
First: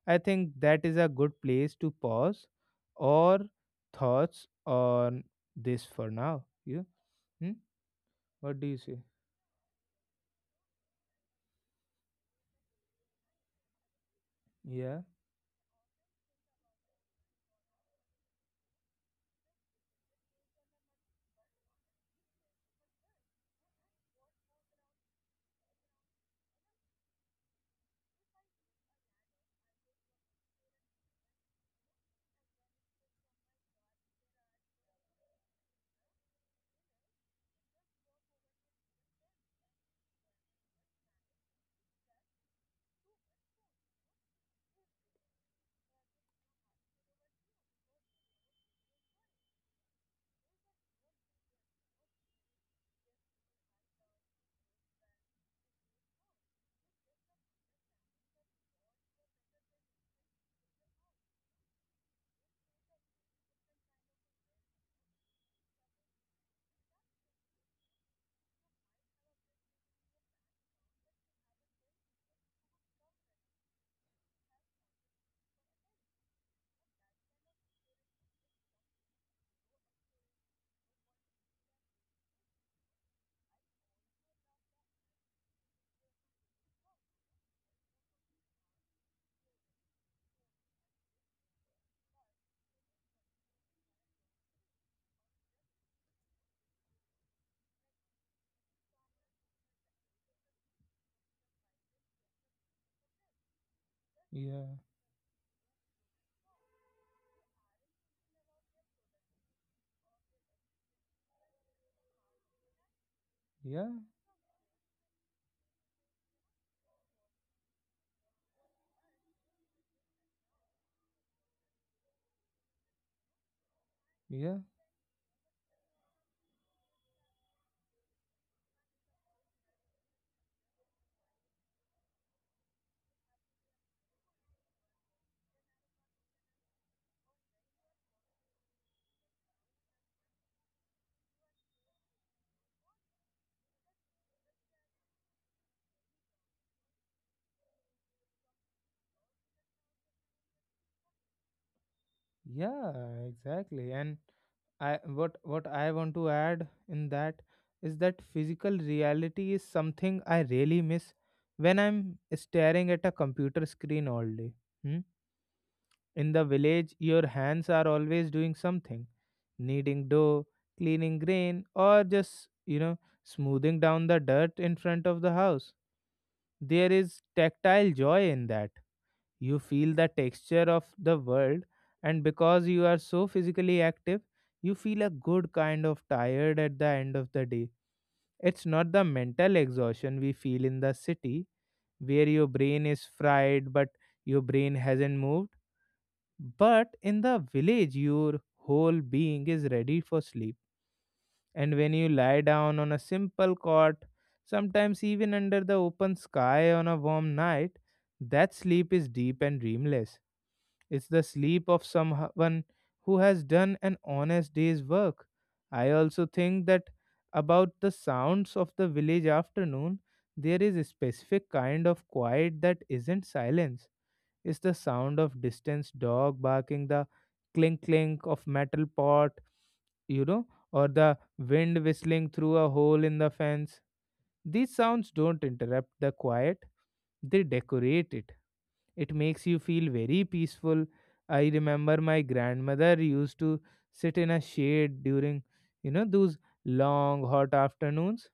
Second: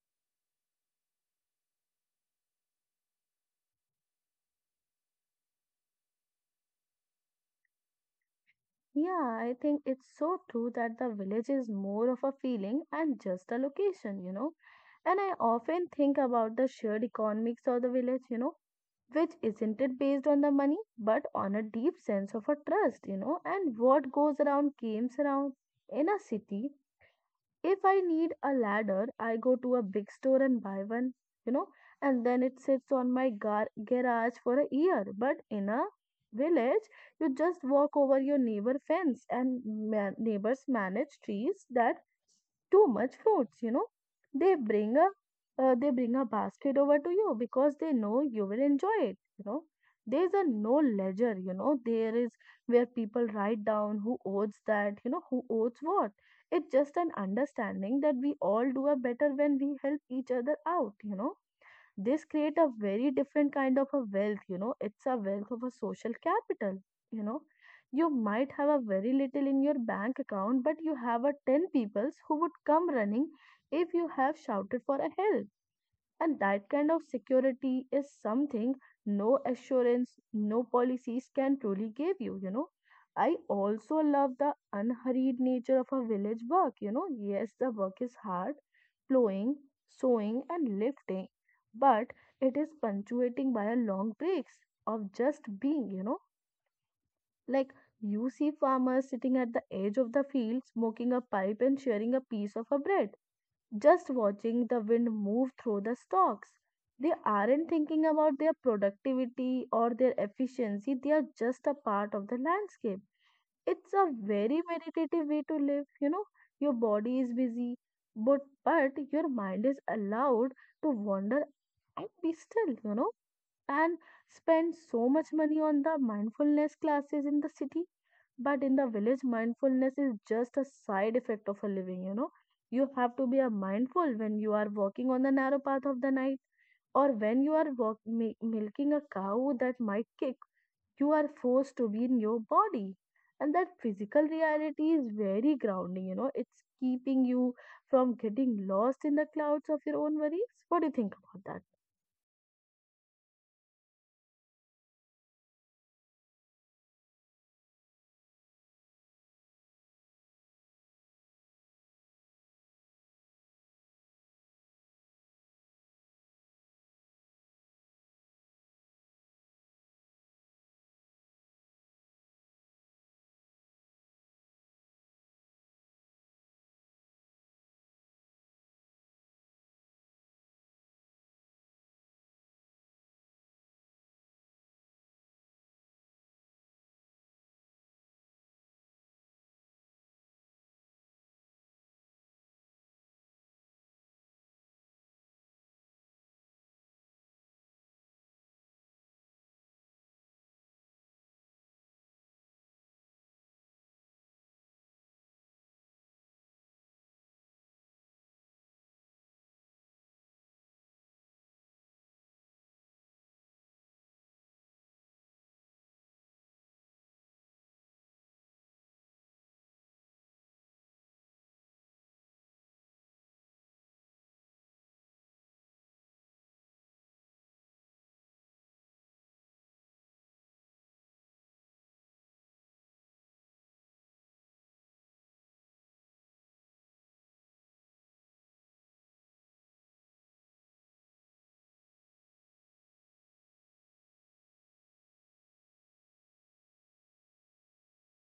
Speaker 1: I think that is a good place to pause or thoughts on this for now. You? Hmm? What do you say?
Speaker 2: Yeah, I think it's so true that the village is more of a feeling and just a location.
Speaker 1: Yeah,
Speaker 2: And I often think about the shared economics of the village, which isn't it based on the money, but on a deep sense of a trust, and what goes around comes around in a city. If I need a ladder, I go to a big store and buy one, you know, and then it sits on my garage for a year. But in a village, you just walk over your neighbor fence and neighbors manage trees that too much fruits. they bring a they bring a basket over to you because they know you will enjoy it. There's a no ledger, there is where people write down who owes that, who owes what. It's just an understanding that we all do a better when we help each other out. This create a very different kind of a wealth. It's a wealth of a social capital, you know. You might have a very little in your bank account, but you have a 10 peoples who would come running if you have shouted for a help, and that kind of security is something no assurance, no policies can truly give you, you know. I also love the unhurried nature of a village work. Yes, the work is hard, plowing, sowing, and lifting, but it is punctuating by a long breaks of just being. Like you see farmers sitting at the edge of the field, smoking a pipe and sharing a piece of a bread, just
Speaker 1: yeah,
Speaker 2: watching the wind move through the stalks. They aren't thinking about their productivity or their efficiency, they are just a part of the landscape.
Speaker 1: yeah,
Speaker 2: It's a very meditative way to live, you know. Your body is busy, but, but your mind is allowed to wander and be still, and
Speaker 1: yeah,
Speaker 2: spend so much money on the mindfulness classes in the city, but in the village mindfulness is just a side effect of a living. You have to be a mindful when you are walking on the narrow path of the night, or when you are milking a cow that might kick. You are forced to be in your body, and that physical reality is very grounding. It's keeping you from getting lost in the clouds of your own worries. What do you think about that?
Speaker 1: yeah, exactly. And I what I want to add in that is that physical reality is something I really miss when I'm staring at a computer screen all day. Hmm. In the village, your hands are always doing something, kneading dough, cleaning grain, or just, you know, smoothing down the dirt in front of the house. There is tactile joy in that. You feel the texture of the world, and because you are so physically active, you feel a good kind of tired at the end of the day. It's not the mental exhaustion we feel in the city, where your brain is fried but your brain hasn't moved. But in the village, your whole being is ready for sleep. And when you lie down on a simple cot, sometimes even under the open sky on a warm night, that sleep is deep and dreamless. It's the sleep of someone who has done an honest day's work. I also think that about the sounds of the village afternoon, there is a specific kind of quiet that isn't silence. Is the sound of distant dog barking, the clink clink of metal pot, you know, or the wind whistling through a hole in the fence. These sounds don't interrupt the quiet, they decorate it. It makes you feel very peaceful. I remember my grandmother used to sit in a shade during, you know, those long hot afternoons,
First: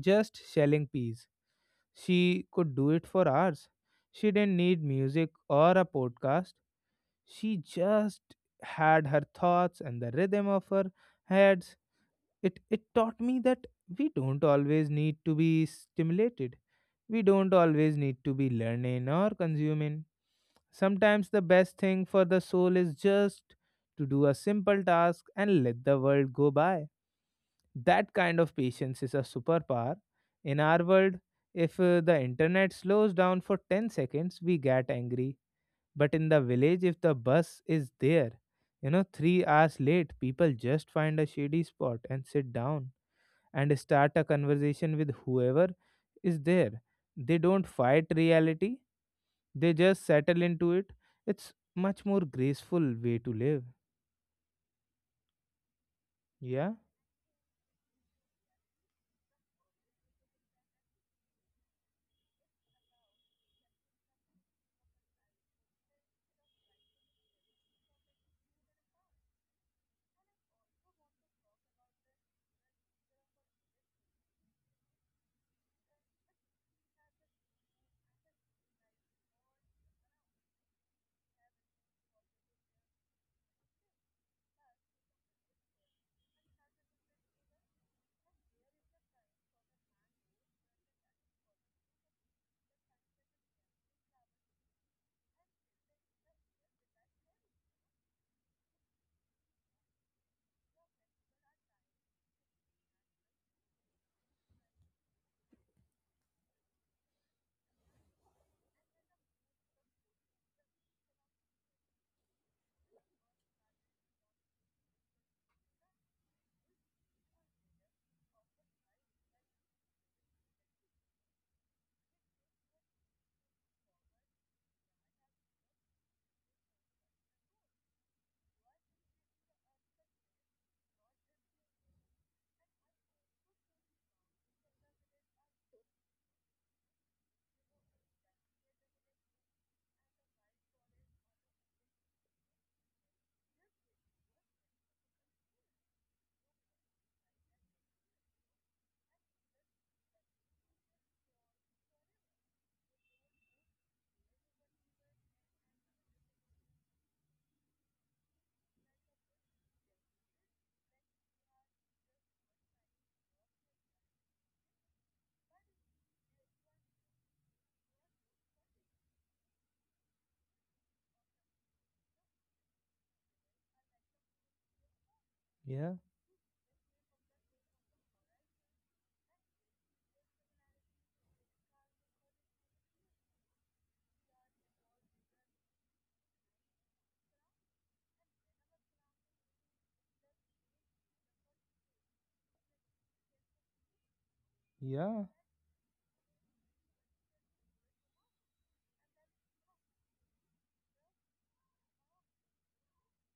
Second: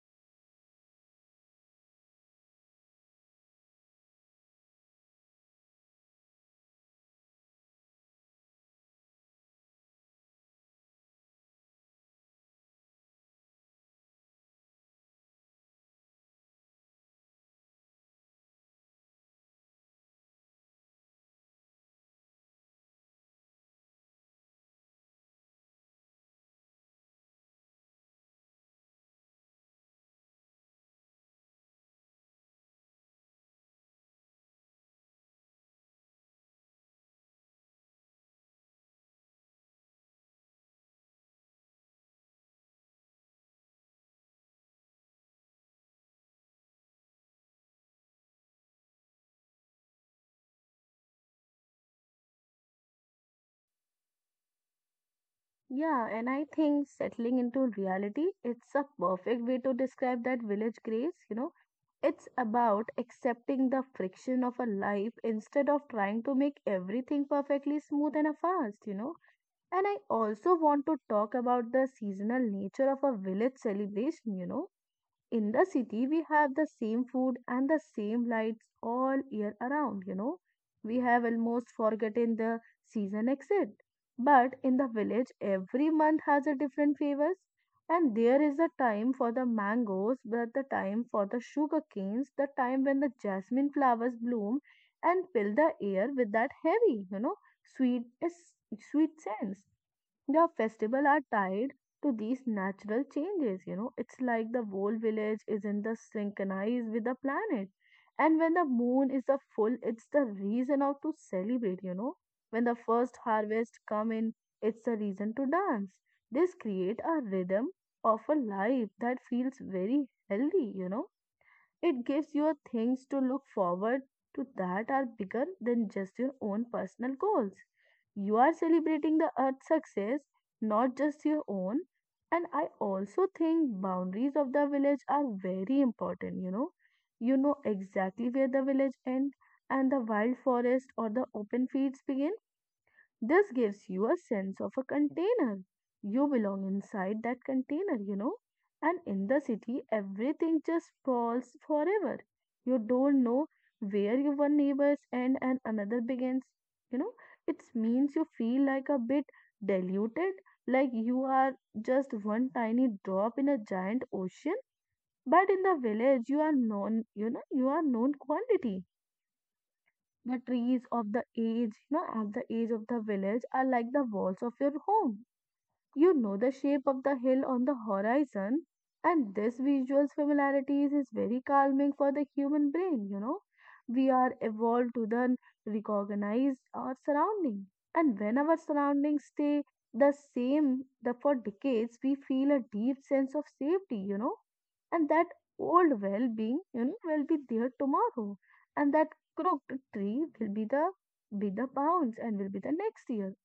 Speaker 1: just shelling peas. She could do it for hours. She didn't need music or a podcast. She just had her thoughts and the rhythm of her heads. It taught me that we don't always need to be stimulated. We don't always need to be learning or consuming. Sometimes the best thing for the soul is just to do a simple task and let the world go by. That kind of patience is a superpower. In our world, if the internet slows down for 10 seconds, we get angry. But in the village, if the bus is there, you know, 3 hours late, people just find a shady spot and sit down and start a conversation with whoever is there. They don't fight reality, they just settle into it. It's much more graceful way to live.
Speaker 2: Yeah, and I
Speaker 1: Yeah,
Speaker 2: think settling into reality, it's a perfect way to describe that village grace. It's about accepting the friction of a life instead of trying to make everything perfectly smooth and a fast. And I also want to talk about the seasonal nature of a village celebration. In the city we have the same food and the same lights all year around, we have almost forgotten the season exit, but in the village every month has a different flavors. And there is a time for the mangoes, but the time for the sugar canes, the time when the jasmine flowers bloom and fill the air with that heavy, sweet, sweet scents. The festival are tied to these natural changes. It's like the whole village is in the synchronized with the planet. And when the moon is the full, it's the reason of to celebrate. When the first harvest come in, it's the reason to dance. This create a rhythm of a life that feels very healthy. It gives you things to look forward to that are bigger than just your own personal goals. You are celebrating the earth's success, not just your own. And I also think boundaries of the village are very important, you know. You know exactly where the village ends and the wild forest or the open fields begin. This gives you a sense of a container. You belong inside that container, you know. And in the city, everything just falls forever. You don't know where your one neighbors end and another begins. You know, it means you feel like a bit diluted, like you are just one tiny drop in a giant ocean. But in the village, you are known, you know, you are known quantity. The trees of the age, you know, of the age of the village are like the walls of your home.
Speaker 1: yeah,
Speaker 2: You know the shape of the hill on the horizon, and this visual familiarity is very calming for the human brain, you know. We are evolved to then recognize our surrounding. And when our surroundings stay the same for decades, we feel a deep sense of safety, you know, and that
Speaker 1: yeah,
Speaker 2: old well being, you know, will be there tomorrow, and that crooked tree will be the bounds and will be the next year.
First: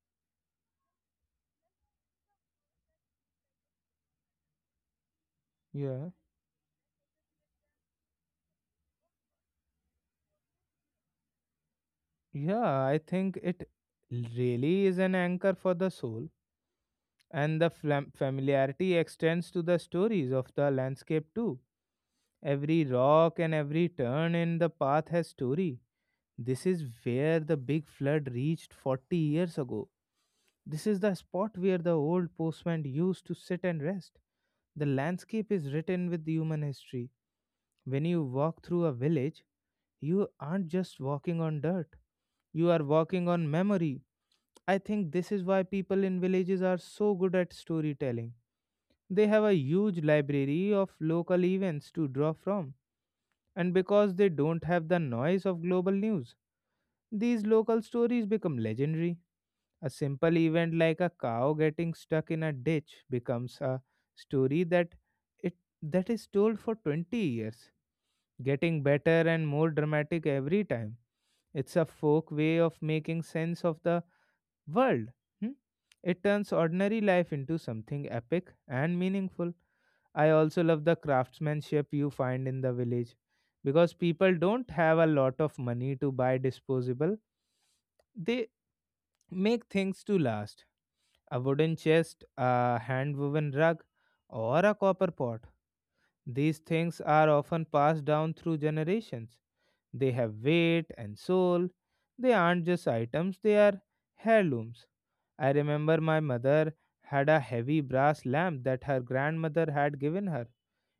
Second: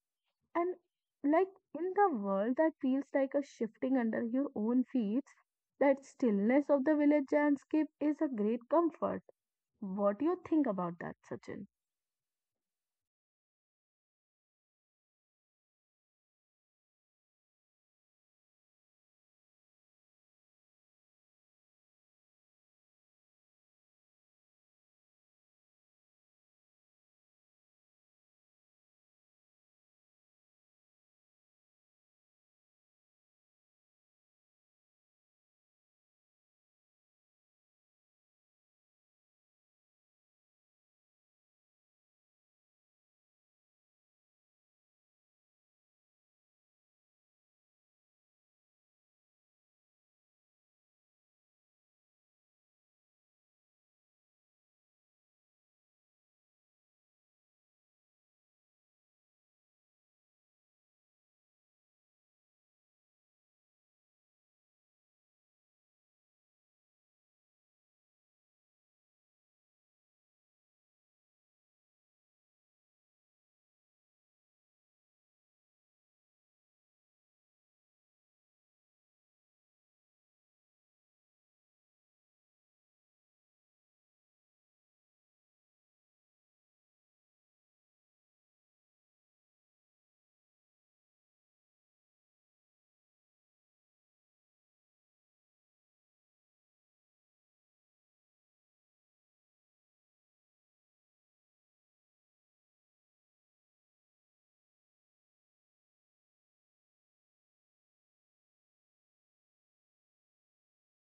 Speaker 2: And, like, in the world that feels like a shifting under your own feet, that
Speaker 1: yeah.
Speaker 2: stillness of the village landscape is a great comfort. What do you think about that, Sachin?
Speaker 1: Yeah, I think it really is an anchor for the soul, and the familiarity extends to the stories of the landscape too. Every rock and every turn in the path has story. This is where the big flood reached 40 years ago. This is the spot where the old postman used to sit and rest. The landscape is written with human history. When you walk through a village, you aren't just walking on dirt, you are walking on memory. I think this is why people in villages are so good at storytelling. They have a huge library of local events to draw from, and because they don't have the noise of global news, these local stories become legendary. A simple event like a cow getting stuck in a ditch becomes a story it that is told for 20 years, getting better and more dramatic every time. It's a folk way of making sense of the world. Hmm? It turns ordinary life into something epic and meaningful. I also love the craftsmanship you find in the village because people don't have a lot of money to buy disposable. They make things to last, a wooden chest, a hand woven rug, or a copper pot. These things are often passed down through generations. They have weight and soul. They aren't just items, they are heirlooms. I remember my mother had a heavy brass lamp that her grandmother had given her.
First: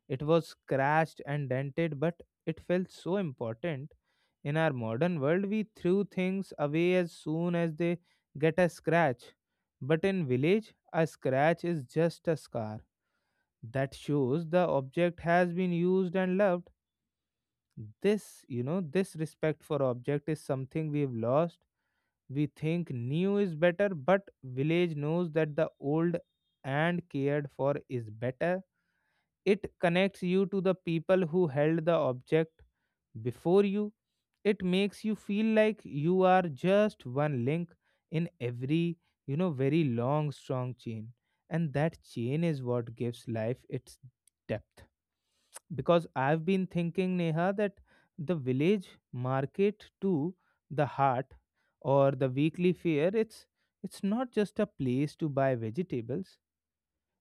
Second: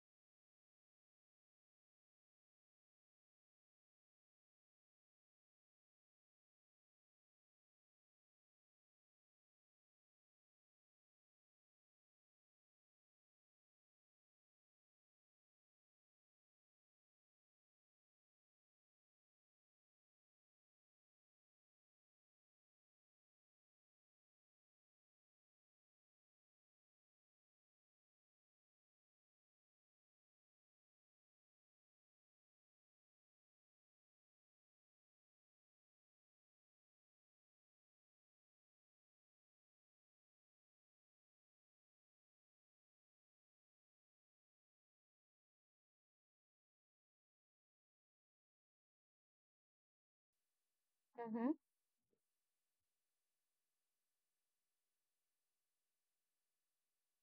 Speaker 1: It was scratched and dented, but it felt so important. In our modern world, we threw things away as soon as they get a scratch. But in village, a scratch is just a scar that shows the object has been used and loved. This respect for object is something we've lost. We think new is better, but village knows that the old and cared for is better. It connects you to the people who held the object before you. It makes you feel like you are just one link in every, very long, strong chain. And that chain is what gives life its depth because I've been thinking, Neha, that the village market to the heart
Speaker 2: Mm-hmm.
Speaker 1: or the weekly fair, it's not just a place to buy vegetables.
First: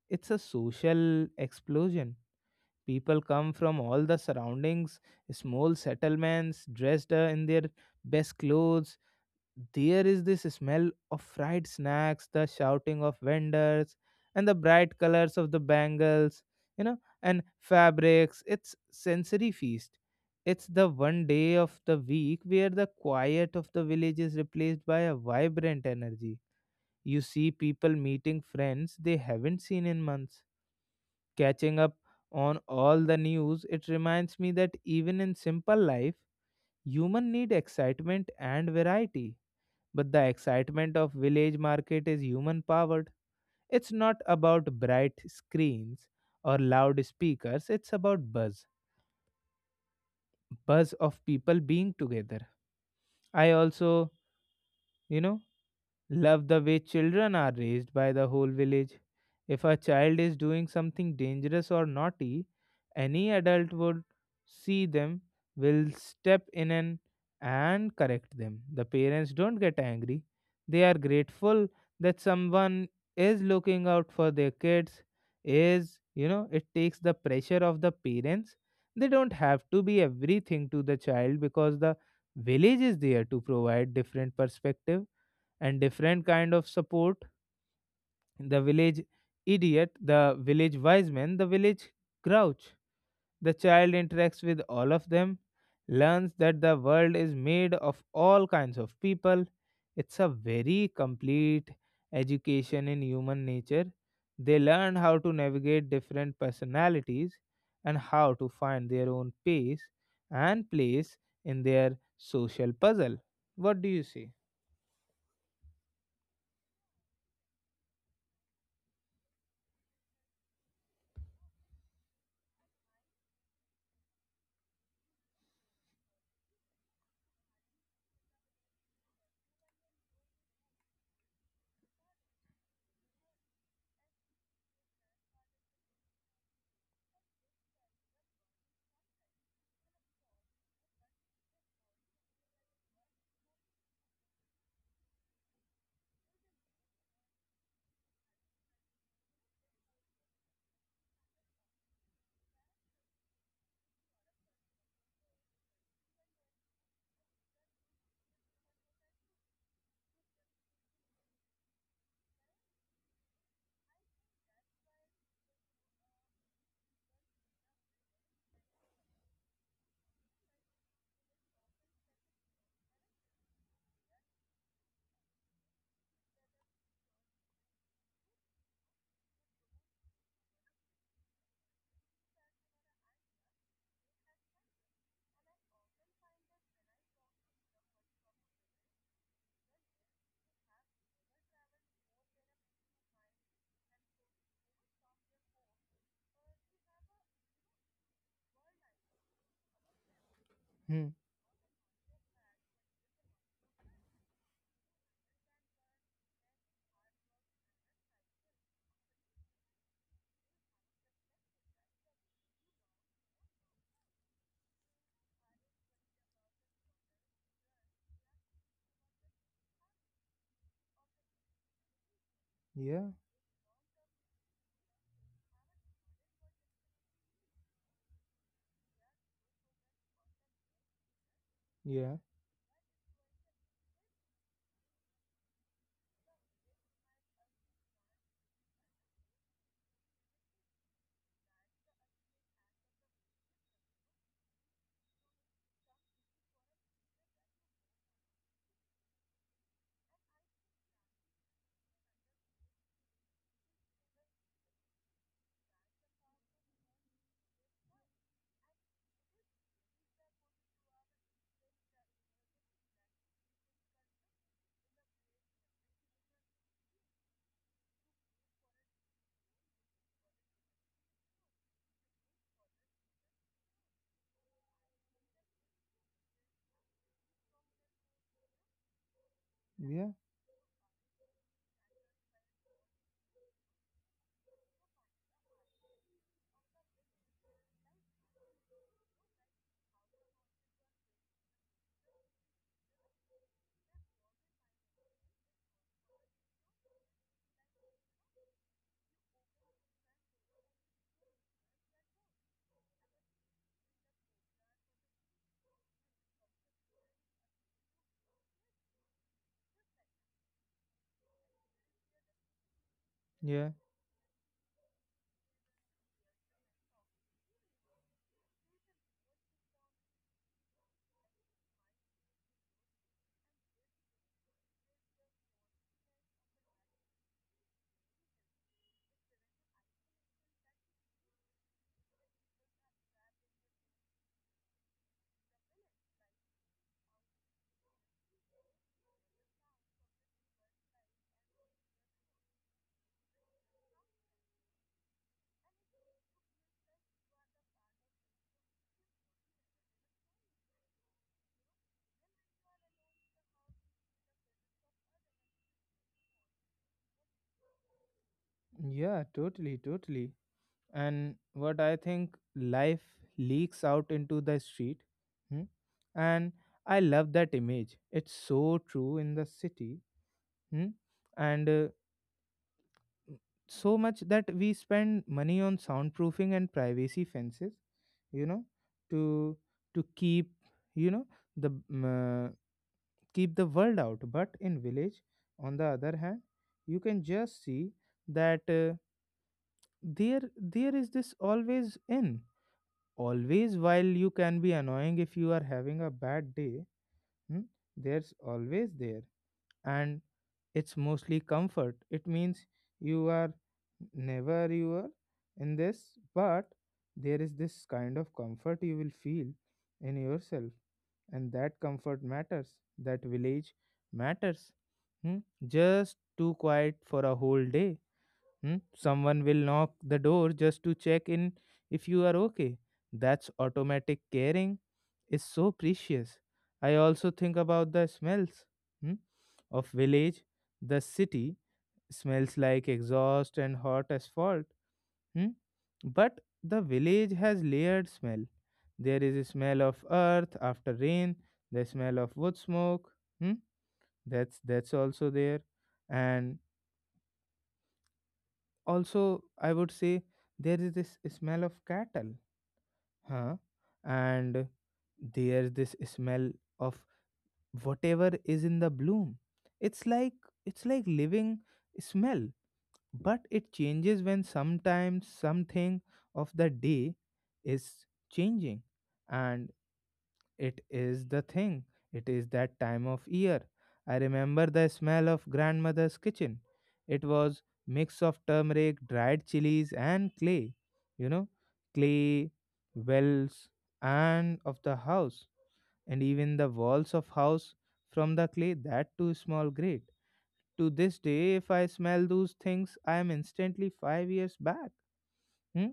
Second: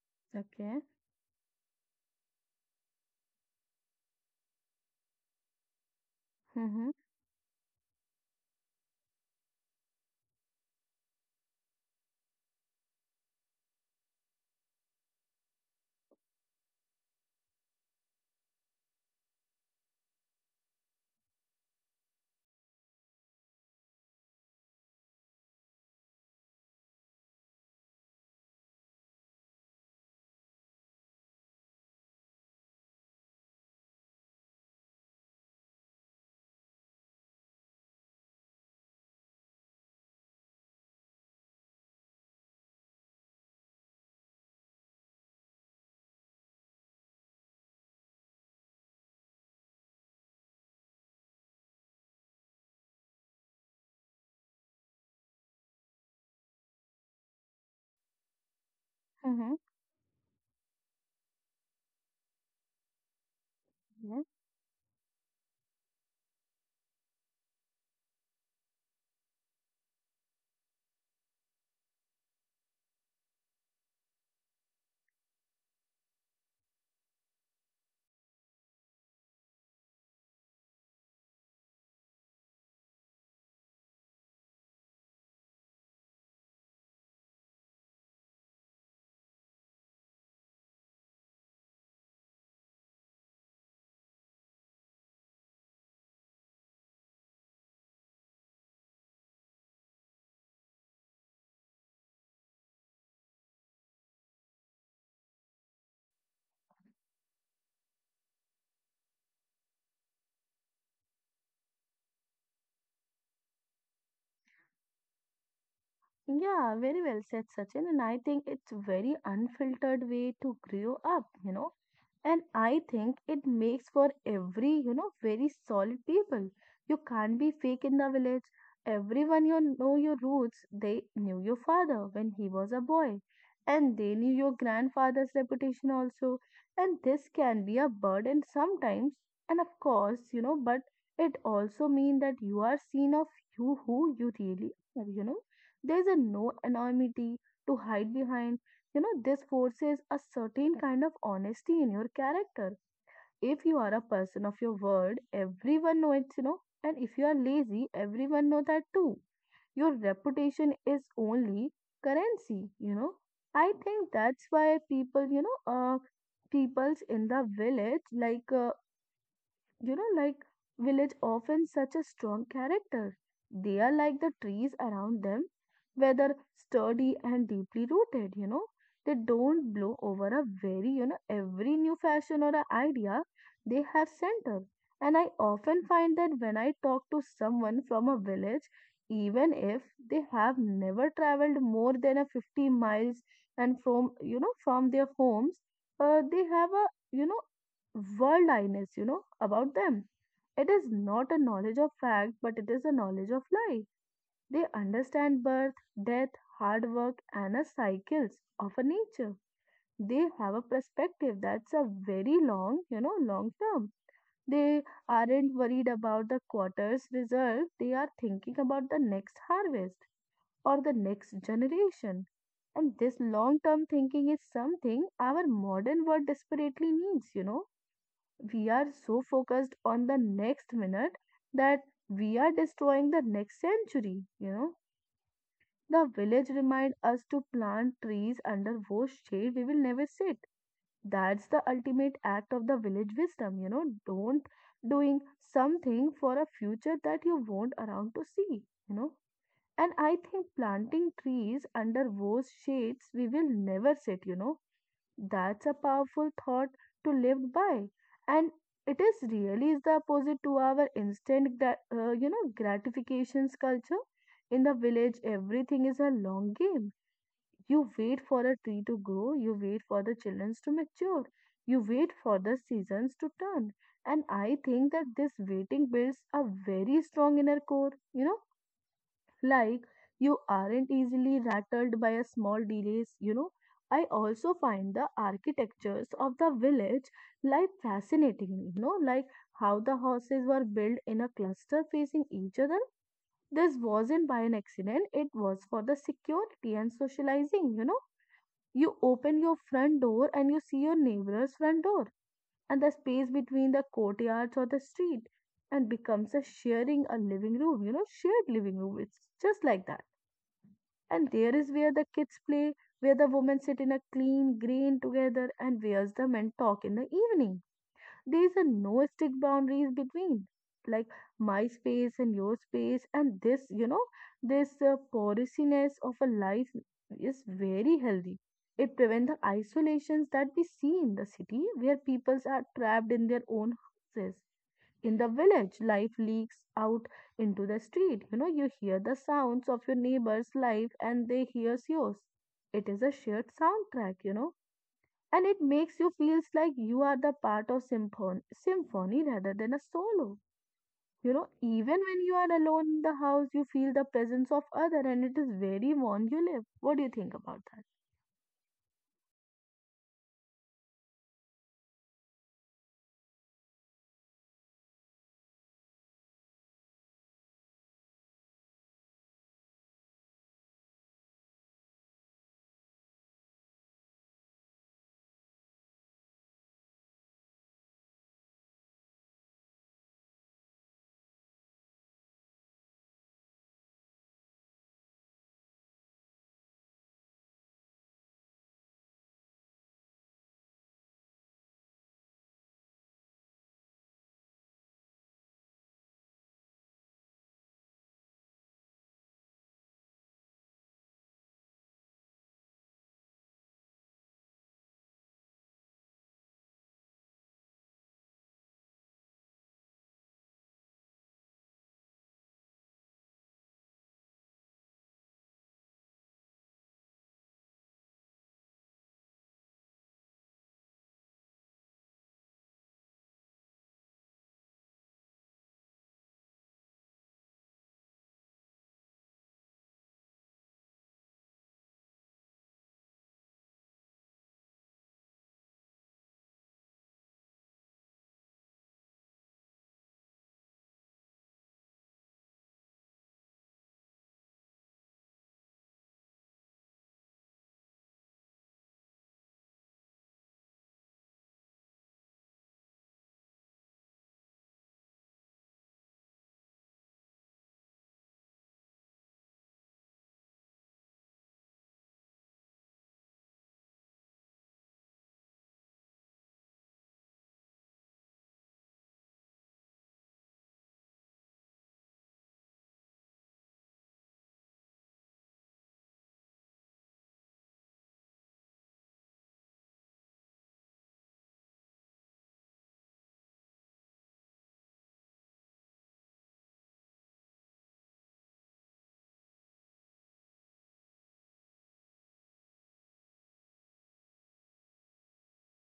Speaker 1: It's a
Speaker 2: Okay.
Speaker 1: social explosion. People come from all the surroundings, small settlements,
Speaker 2: Mm-hmm.
Speaker 1: dressed in their best clothes, there is this smell of fried snacks, the shouting of vendors, and the bright colors of the bangles, and fabrics. It's sensory feast. It's the one day of the week where the quiet of the village is replaced by a vibrant energy. You see people meeting friends they haven't seen in months, catching up on all the news. It reminds me that even in simple life, human need excitement and variety, but the excitement of village market is human powered. It's not about bright screens or loud speakers, it's about buzz. Buzz of people being together. I also, you know, love the way children are raised by the whole village.
Speaker 2: Mm-hmm.
Speaker 1: If a child is doing something dangerous or naughty, any adult would see them, will step in and correct them. The parents don't get angry. They are grateful that someone is looking out for their kids. Is, it takes the pressure of the parents. They don't have to be everything to the child because the village is there to provide different perspective and different kind of support, the village idiot, the village wise man, the village grouch, the child interacts with all of them, learns that the world is made of all kinds of people. It's a very complete education in human nature. They learn how to navigate different personalities and how to find their own pace and place in their social puzzle. What do you say?
Speaker 2: Yeah, very well said, Sachin. And I think it's very unfiltered way to grow up, you know. And I think it makes for every, you know, very solid people. You can't be fake in the village. Everyone you know your roots. They knew your father when he was a boy. And they knew your grandfather's reputation also. And this can be a burden sometimes. And of course, you know, but it also means that you are seen of you who you really are, you know, there's a no anonymity to hide behind. You know, this forces a certain kind of honesty in your character. If you are a person of your word, everyone knows it, you know, and if you are lazy, everyone knows that too. Your reputation is only currency, you know. I think that's why people, you know, peoples in the village, like, you know, like village often such a strong character. They are like the trees around them, whether sturdy and deeply rooted, you know. They don't blow over a very, you know, every new fashion or a idea. They have center. And I often find that when I talk to someone from a village, even if they have never traveled more than a 50 miles and from, you know, from their homes, they have a, you know, world awareness, you know, about them. It is
Speaker 1: Hmm.
Speaker 2: not a knowledge of fact, but it is a knowledge of life. They understand birth, death, hard work, and the cycles of a nature. They have a perspective that's a very long, you know, long term. They aren't worried about the quarter's result. They are thinking about the next harvest or the next generation. And
Speaker 1: Yeah,
Speaker 2: this long term thinking is something our modern world desperately needs, you know. We are so focused on the next minute that
Speaker 1: yeah.
Speaker 2: we are destroying the next century, you know. The village remind us to plant trees under whose shade we will never sit. That's the ultimate act of the village wisdom, you know. Don't Doing something for a future that you won't around to see, you know. And I think planting trees under whose shades we will never sit, you know, that's a powerful thought to live by, and it is really is the opposite to our instant, you know, gratifications culture. In the village, everything is a long game. You wait for a tree to grow, you wait for the children to mature, you wait for the seasons to turn. And I think that this waiting builds a very strong inner core. You know, like,
Speaker 1: Yeah,
Speaker 2: you aren't easily rattled by a small delays, you know. I also find the architectures of the village, like, fascinating, you know, like how the houses were built in a cluster facing each other. This wasn't by an accident, it was for the security and socializing, you know. You open your front door and you see your neighbor's front door, and the space between the courtyards or the street and becomes a sharing a living room, you know, shared living room, it's just like that. And there is where the kids play, where the women
Speaker 1: yeah,
Speaker 2: sit in a clean green together, and where's the men talk in the evening. There's a no stick boundaries between, like, my space and your space, and this, you know, this porousness of a life is very healthy. It prevents the isolations that we see in the city where peoples are trapped in their own houses. In the village, life leaks out into the street. You know, you hear the sounds of your neighbor's life and they hears yours. It is a shared soundtrack, you know, and it makes you feels like you are the part of symphony rather than a solo. You know, even when you are alone in the house, you feel the presence of other and it is very warm you live. What do you think about that?
Speaker 1: yeah, totally, totally. And what I think, life leaks out into the street. Hmm? And I love that image. It's so true in the city. Hmm? And so much that we spend money on soundproofing and privacy fences, you know, to to keep, you know, the mm, uh, keep the world out. But in village, on the other hand, you can just see that. There there is this always in always, while you can be annoying if you are having a bad day. Hmm? There's always there, and it's mostly comfort. It means you are, never you are, in this, but there is this kind of comfort you will feel in yourself, and that comfort matters, that village matters. Hmm? Just too quiet for a whole day. Hmm? Someone will knock the door just to check in if you are okay. That's automatic caring is so precious. I also think about the smells, hmm, of village. The city smells like exhaust and hot asphalt. Hmm, but the village has layered smell. There is a smell of earth after rain, the smell of wood smoke. Hmm, that's also there. And also, I would say there is this smell of cattle, huh? And there's this smell of whatever is in the bloom. It's like it's like living smell, but it changes when sometimes something of the day is changing, and it is the thing. It is that time of year. I remember the smell of grandmother's kitchen. It was mix of turmeric, dried chilies and clay. You know, clay, wells and of the house, and even the walls of house from the clay that too small grate. To this day if I smell those things I am instantly 5 years back. Hmm?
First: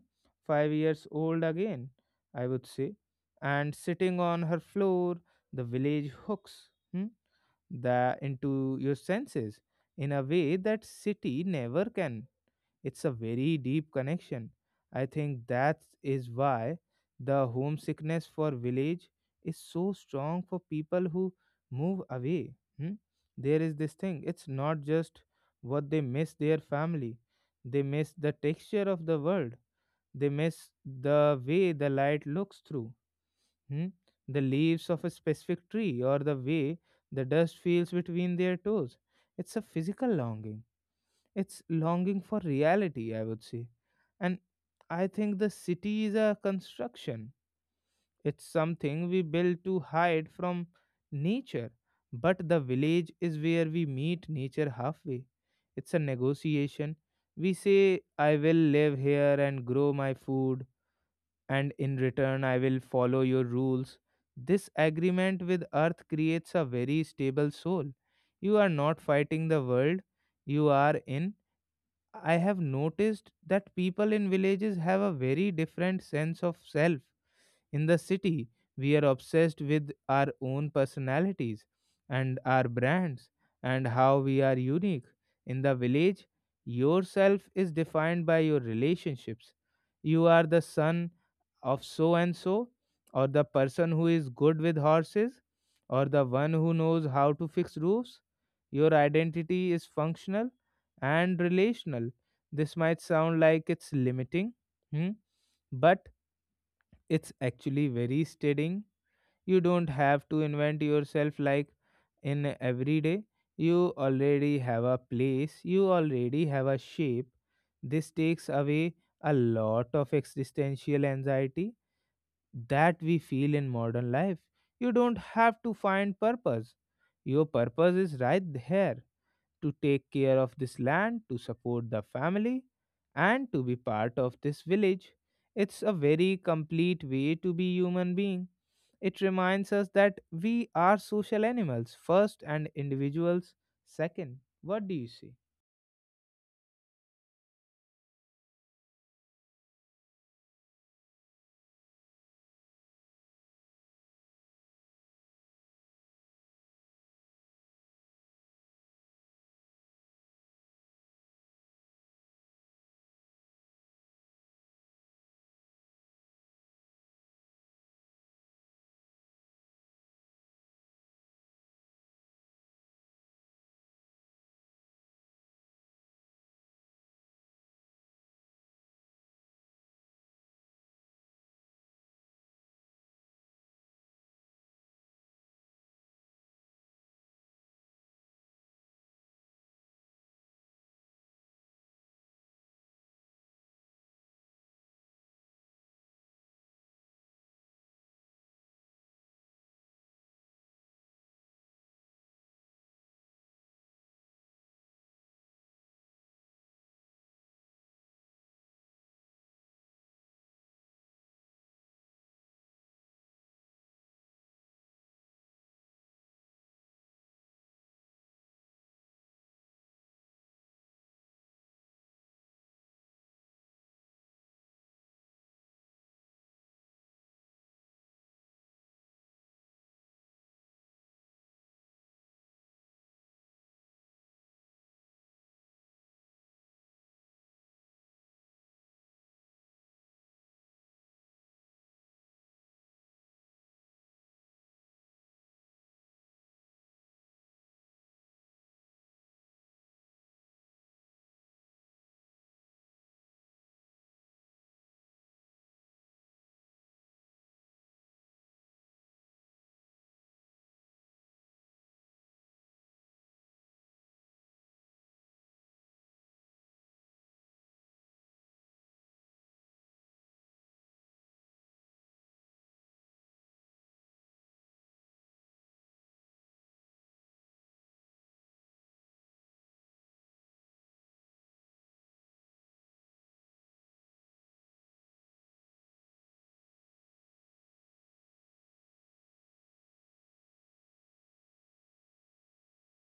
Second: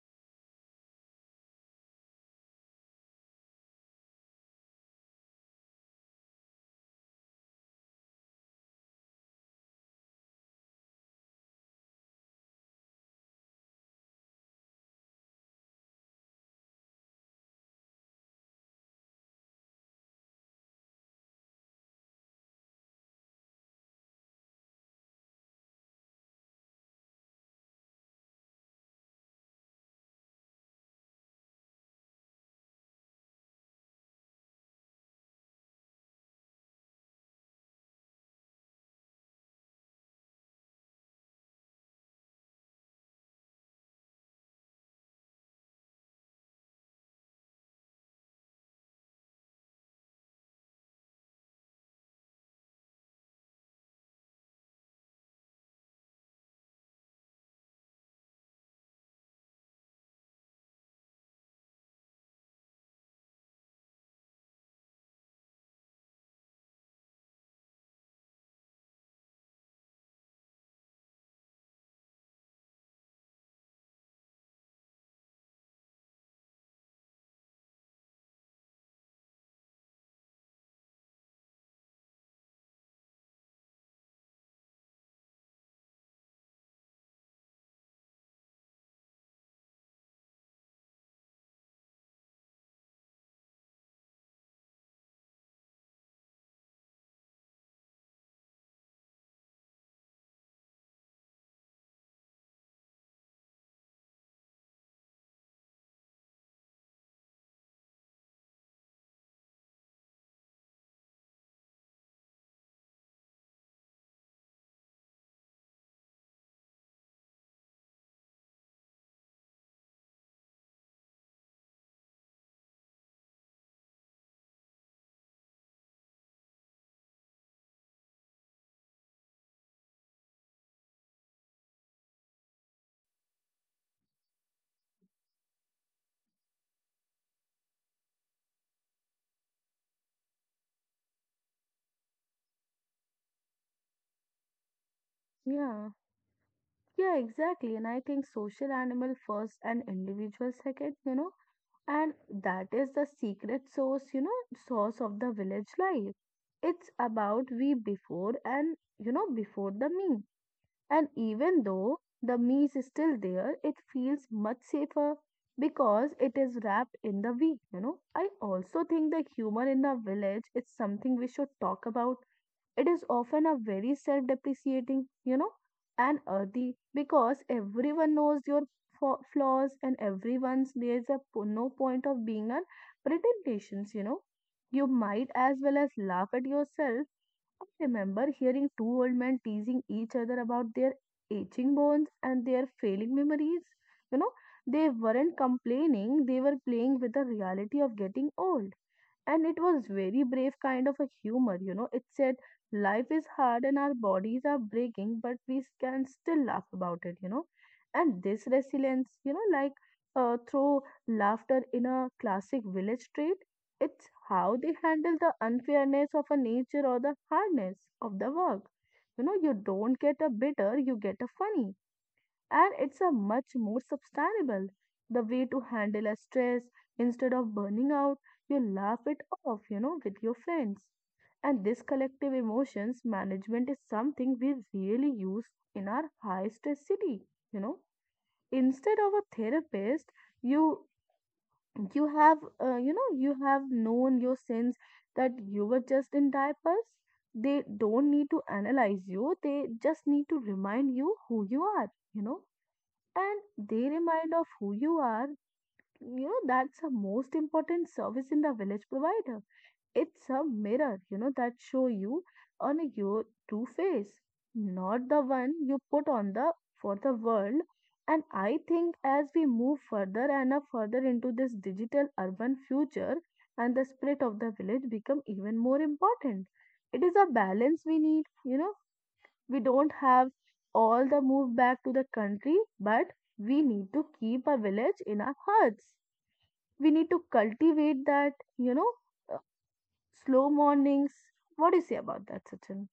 Speaker 1: 5 years old again, I would say. And sitting on her floor, the village hooks, hmm, the into your senses in a way that city never can. It's a very deep connection. I think that is why the homesickness for village is so strong for people who move away. Hmm? There is this thing. It's not just what they miss their family. They miss the texture of the world, they miss the way the light looks through, hmm, the leaves of a specific tree or the way the dust feels between their toes. It's a physical longing. It's longing for reality, I would say. And I think the city is a construction. It's something we build to hide from nature. But the village is where we meet nature halfway. It's a negotiation. We say, I will live here and grow my food and in return I will follow your rules. This agreement with Earth creates a very stable soul. You are not fighting the world you are in. I have noticed that people in villages have a very different sense of self. In the city, we are obsessed with our own personalities and our brands and how we are unique. In the village, yourself is defined by your relationships. You are the son of so and so, or the person who is good with horses, or the one who knows how to fix roofs. Your identity is functional and relational. This might sound like it's limiting, hmm, but it's actually very steadying. You don't have to invent yourself like in every day. You already have a place, you already have a shape. This takes away a lot of existential anxiety that we feel in modern life. You don't have to find purpose. Your purpose is right there, to take care of this land, to support the family, and to be part of this village. It's a very complete way to be human being. It reminds us that we are social animals first and individuals second. What do you say?
Speaker 2: Yeah. Yeah, exactly. And I think social animal first and individual second, you know. And that is the secret source, you know, source of the village life. It's about we before and, you know, before the me. And even though the me is still there, it feels much safer because it is wrapped in the we, you know. I also think the humor in the village is something we should talk about. It is often a very self depreciating, you know, and earthy because everyone knows your flaws, and everyone's there's a no point of being on pretensions, you know. You might as well as laugh at yourself. I remember hearing two old men teasing each other about their aching bones and their failing memories. You know, they weren't complaining, they were playing with the reality of getting old, and it was very brave kind of a humor, you know, it said life is hard and our bodies are breaking but we can still laugh about it, you know. And this resilience, you know, like, through laughter in a classic village trait, it's how they handle the unfairness of a nature or the hardness of the work, you know. You don't get a bitter, you get a funny, and it's a much more sustainable the way to handle a stress. Instead of burning out, you laugh it off, you know, with your friends. And this collective emotions management is something we really use in our high stress city, you know. Instead of a therapist, you you have, you know, you have known your sins that you were just in diapers. They don't need to analyze you, they just need to remind you who you are, you know. And they remind of who you are, you know, that's the most important service in the village provider. It's a mirror, you know, that show you on your true face, not the one you put on the for the world. And I think as we move further and up further into this digital urban future, and the spirit of the village become even more important. It is a balance we need, you know. We don't have all the move back to the country, but we need to keep a village in our hearts. We need to cultivate that, you know, uh, slow mornings. What do you say about that, Sachin?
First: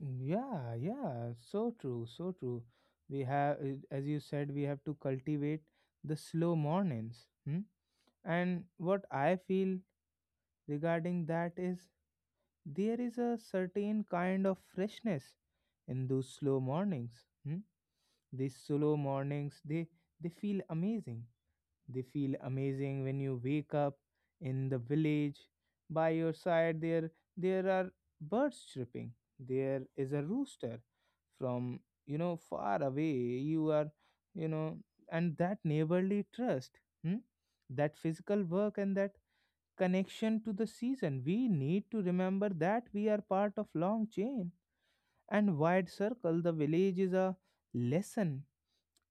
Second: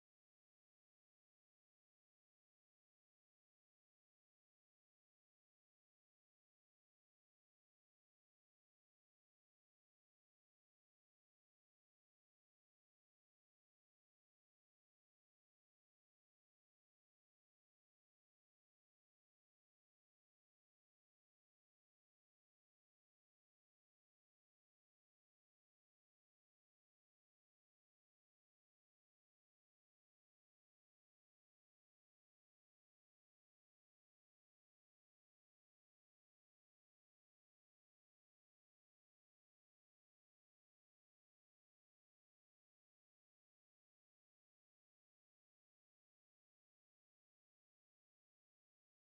Speaker 1: Yeah, yeah, so true, so true. We have, as you said, we have to cultivate the slow mornings. Hmm? And what I feel regarding that is there is a certain kind of freshness in those slow mornings. Hmm? These slow mornings, they feel amazing. They feel amazing when you wake up in the village. By your side, there are birds chirping. There is a rooster from, you know, far away. You are, you know, and that neighborly trust, hmm, that physical work, and that connection to the season. We need to remember that we are part of long chain and wide circle. The village is a lesson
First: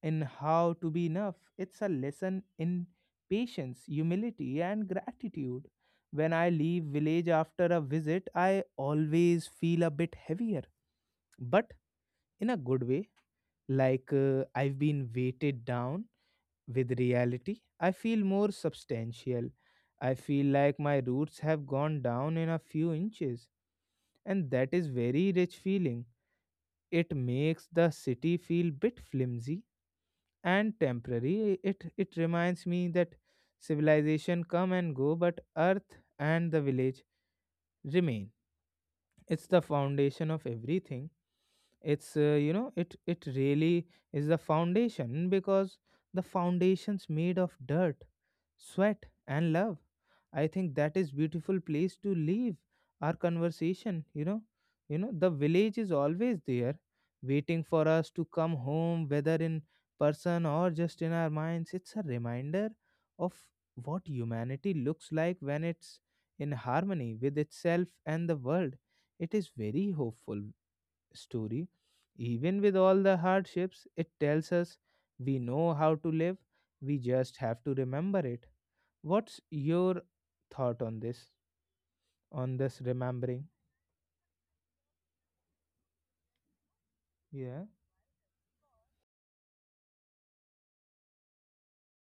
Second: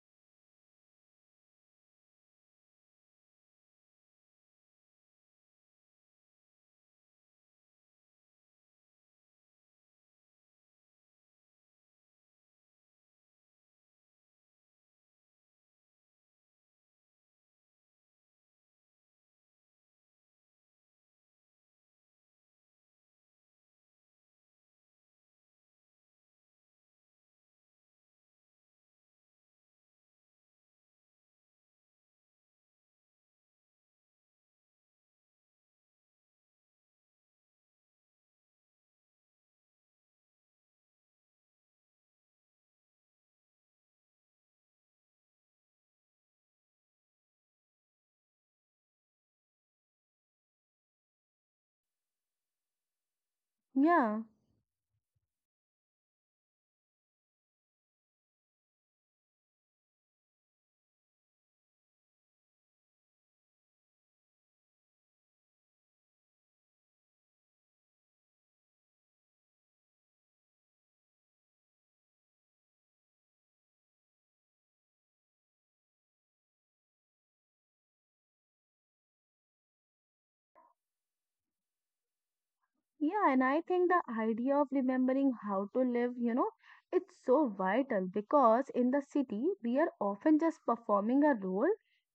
Speaker 1: in how to be enough. It's a lesson in patience, humility, and gratitude. When I leave village after a visit, I always feel a bit heavier, but in a good way. Like I've been weighted down with reality. I feel more substantial. I feel like my roots have gone down in a few inches, and that is very rich feeling. It makes the city feel bit flimsy and temporary. It reminds me that civilization come and go, but earth and the village remain. It's the foundation of everything. It's you know, it really is the foundation because the foundation's made of dirt, sweat, and love. I think that is beautiful place to leave our conversation,
Speaker 2: Yeah.
Speaker 1: you know. You know, the village is always there, waiting for us to come home, whether in person or just in our minds. It's a reminder of what humanity looks like when it's in harmony with itself and the world. It is very hopeful story. Even with all the hardships, it tells us we know how to live, we just have to remember it. What's your thought on this? On this
Speaker 2: Yeah, and
Speaker 1: remembering?
Speaker 2: I think the idea of remembering how to live, you know, it's so
Speaker 1: Yeah,
Speaker 2: vital because in the city, we are often just performing a role,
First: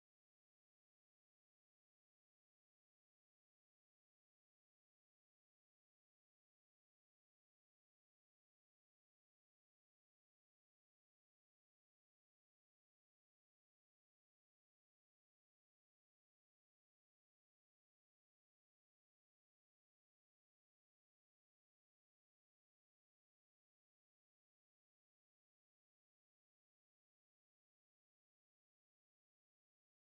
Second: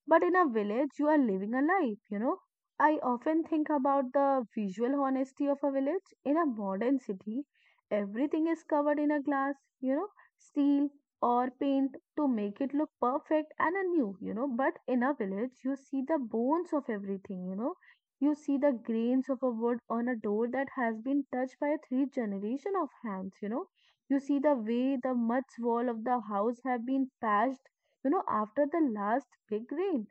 Speaker 2: but in a village, you are living a life, you know. I often think about the visual honesty of a village. In a modern city, everything is covered in a glass, you know, steel or paint to make it look perfect and a new, you know, but in a village, you see the bones of everything, you know, you see the grains of a wood on a door that has been touched by three generation of hands, you know. You see the way the mud's wall of the house have been patched, you know, after the last big rain.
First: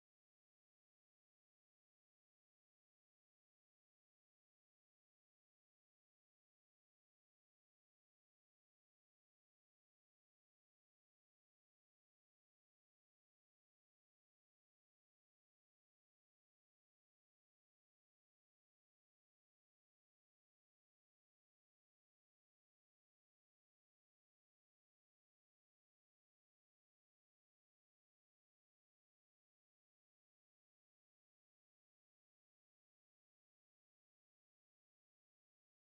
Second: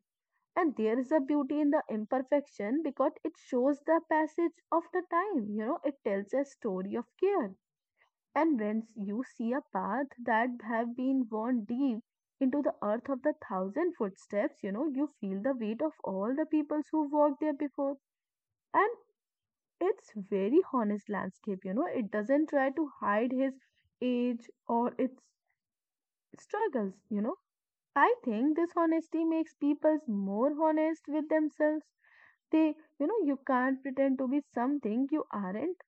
Speaker 2: And there is a beauty in the imperfection because it shows the passage of the time, you know, it tells a story of care. And when you see a path that have been worn deep into the earth of the thousand footsteps, you know, you feel the weight of all the peoples who walked there before. And it's very honest landscape, you know, it doesn't try to hide his age or its struggles, you know. I think this honesty makes people more honest with themselves. They, you know, you can't pretend to be something you aren't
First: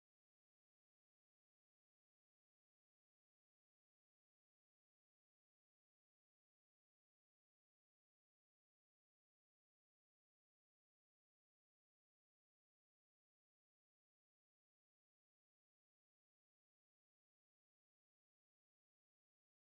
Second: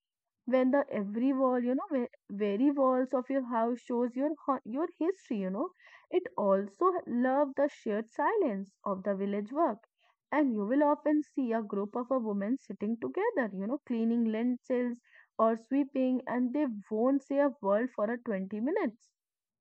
Speaker 2: when the every wall, you know, where very walls of your house shows your your history, you know. It also love the shared silence of the village work, and you will often see a group of a women sitting together, you know, cleaning lentils or sweeping, and they won't say a word for a 20 minutes,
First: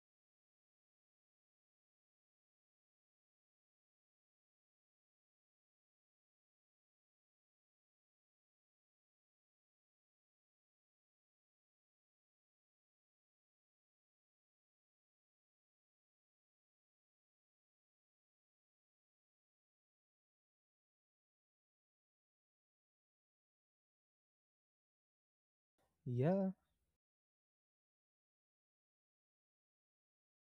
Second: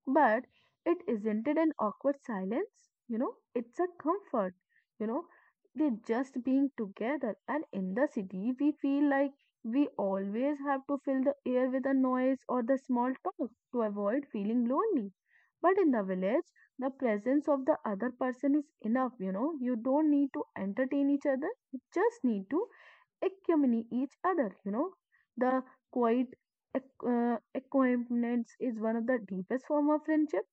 Speaker 2: but it isn't it an awkward silence? You know, it's a comfort. You know, they're just being together. And in the city, we feel like we always have to fill the air with a noise or the small talk to avoid feeling lonely. But in the village, the presence of the other person is enough. You know, you don't need to entertain each other. You just need to accompany each other, you know. The quiet
Speaker 1: yeah,
Speaker 2: acquaintance is one of the deepest form of friendship.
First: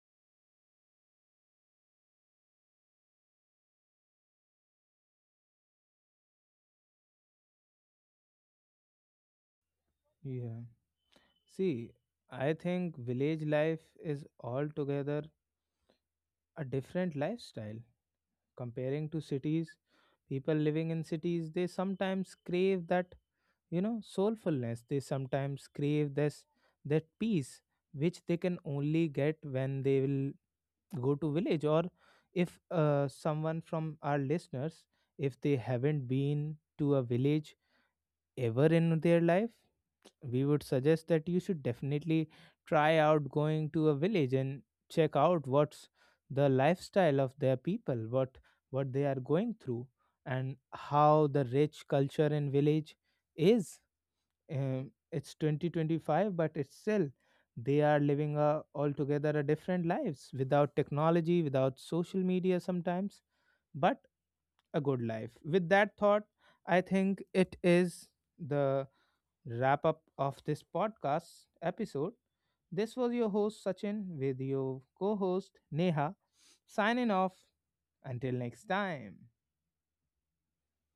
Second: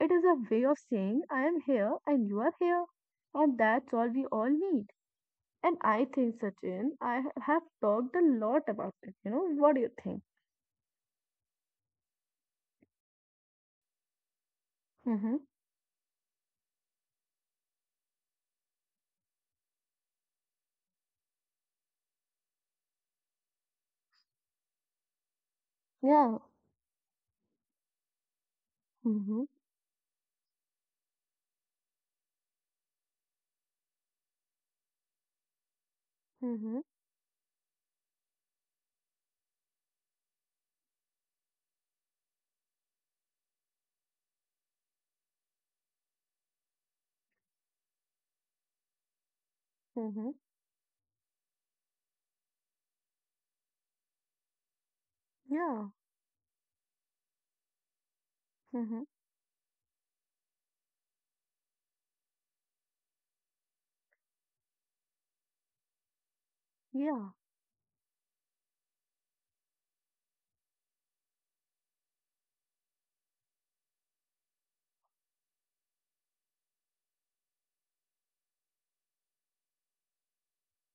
Speaker 2: It is a way of saying I am here and you are here. And that's all we all need. And I think, Sachin, I have talked a lot about it. You know, what do you think?
Speaker 1: yeah. See, I think village life is altogether
Speaker 2: Mm-hmm.
Speaker 1: a different lifestyle. Comparing to cities, people living in cities, they sometimes crave that, you know, soulfulness. They sometimes crave
Speaker 2: Yeah.
Speaker 1: this that peace which they can only get
Speaker 2: Mm-hmm.
Speaker 1: when they will go to village, or if someone from our listeners, if they haven't been
Speaker 2: Mm-hmm.
Speaker 1: to a village ever in their life, we would suggest that you should definitely try out going to a village and check out what's the lifestyle of their people, what they are going through,
Speaker 2: Mm-hmm.
Speaker 1: and how the rich culture in village is. It's
Speaker 2: Yeah.
Speaker 1: 2025 but it's still they are living a
Speaker 2: Mm-hmm.
Speaker 1: altogether a different lives without technology without social media sometimes, but a good life. With that thought, I think
Speaker 2: Yeah.
Speaker 1: it is the wrap up of this podcast episode. This was your host Sachin with your co-host Neha, signing off until next time.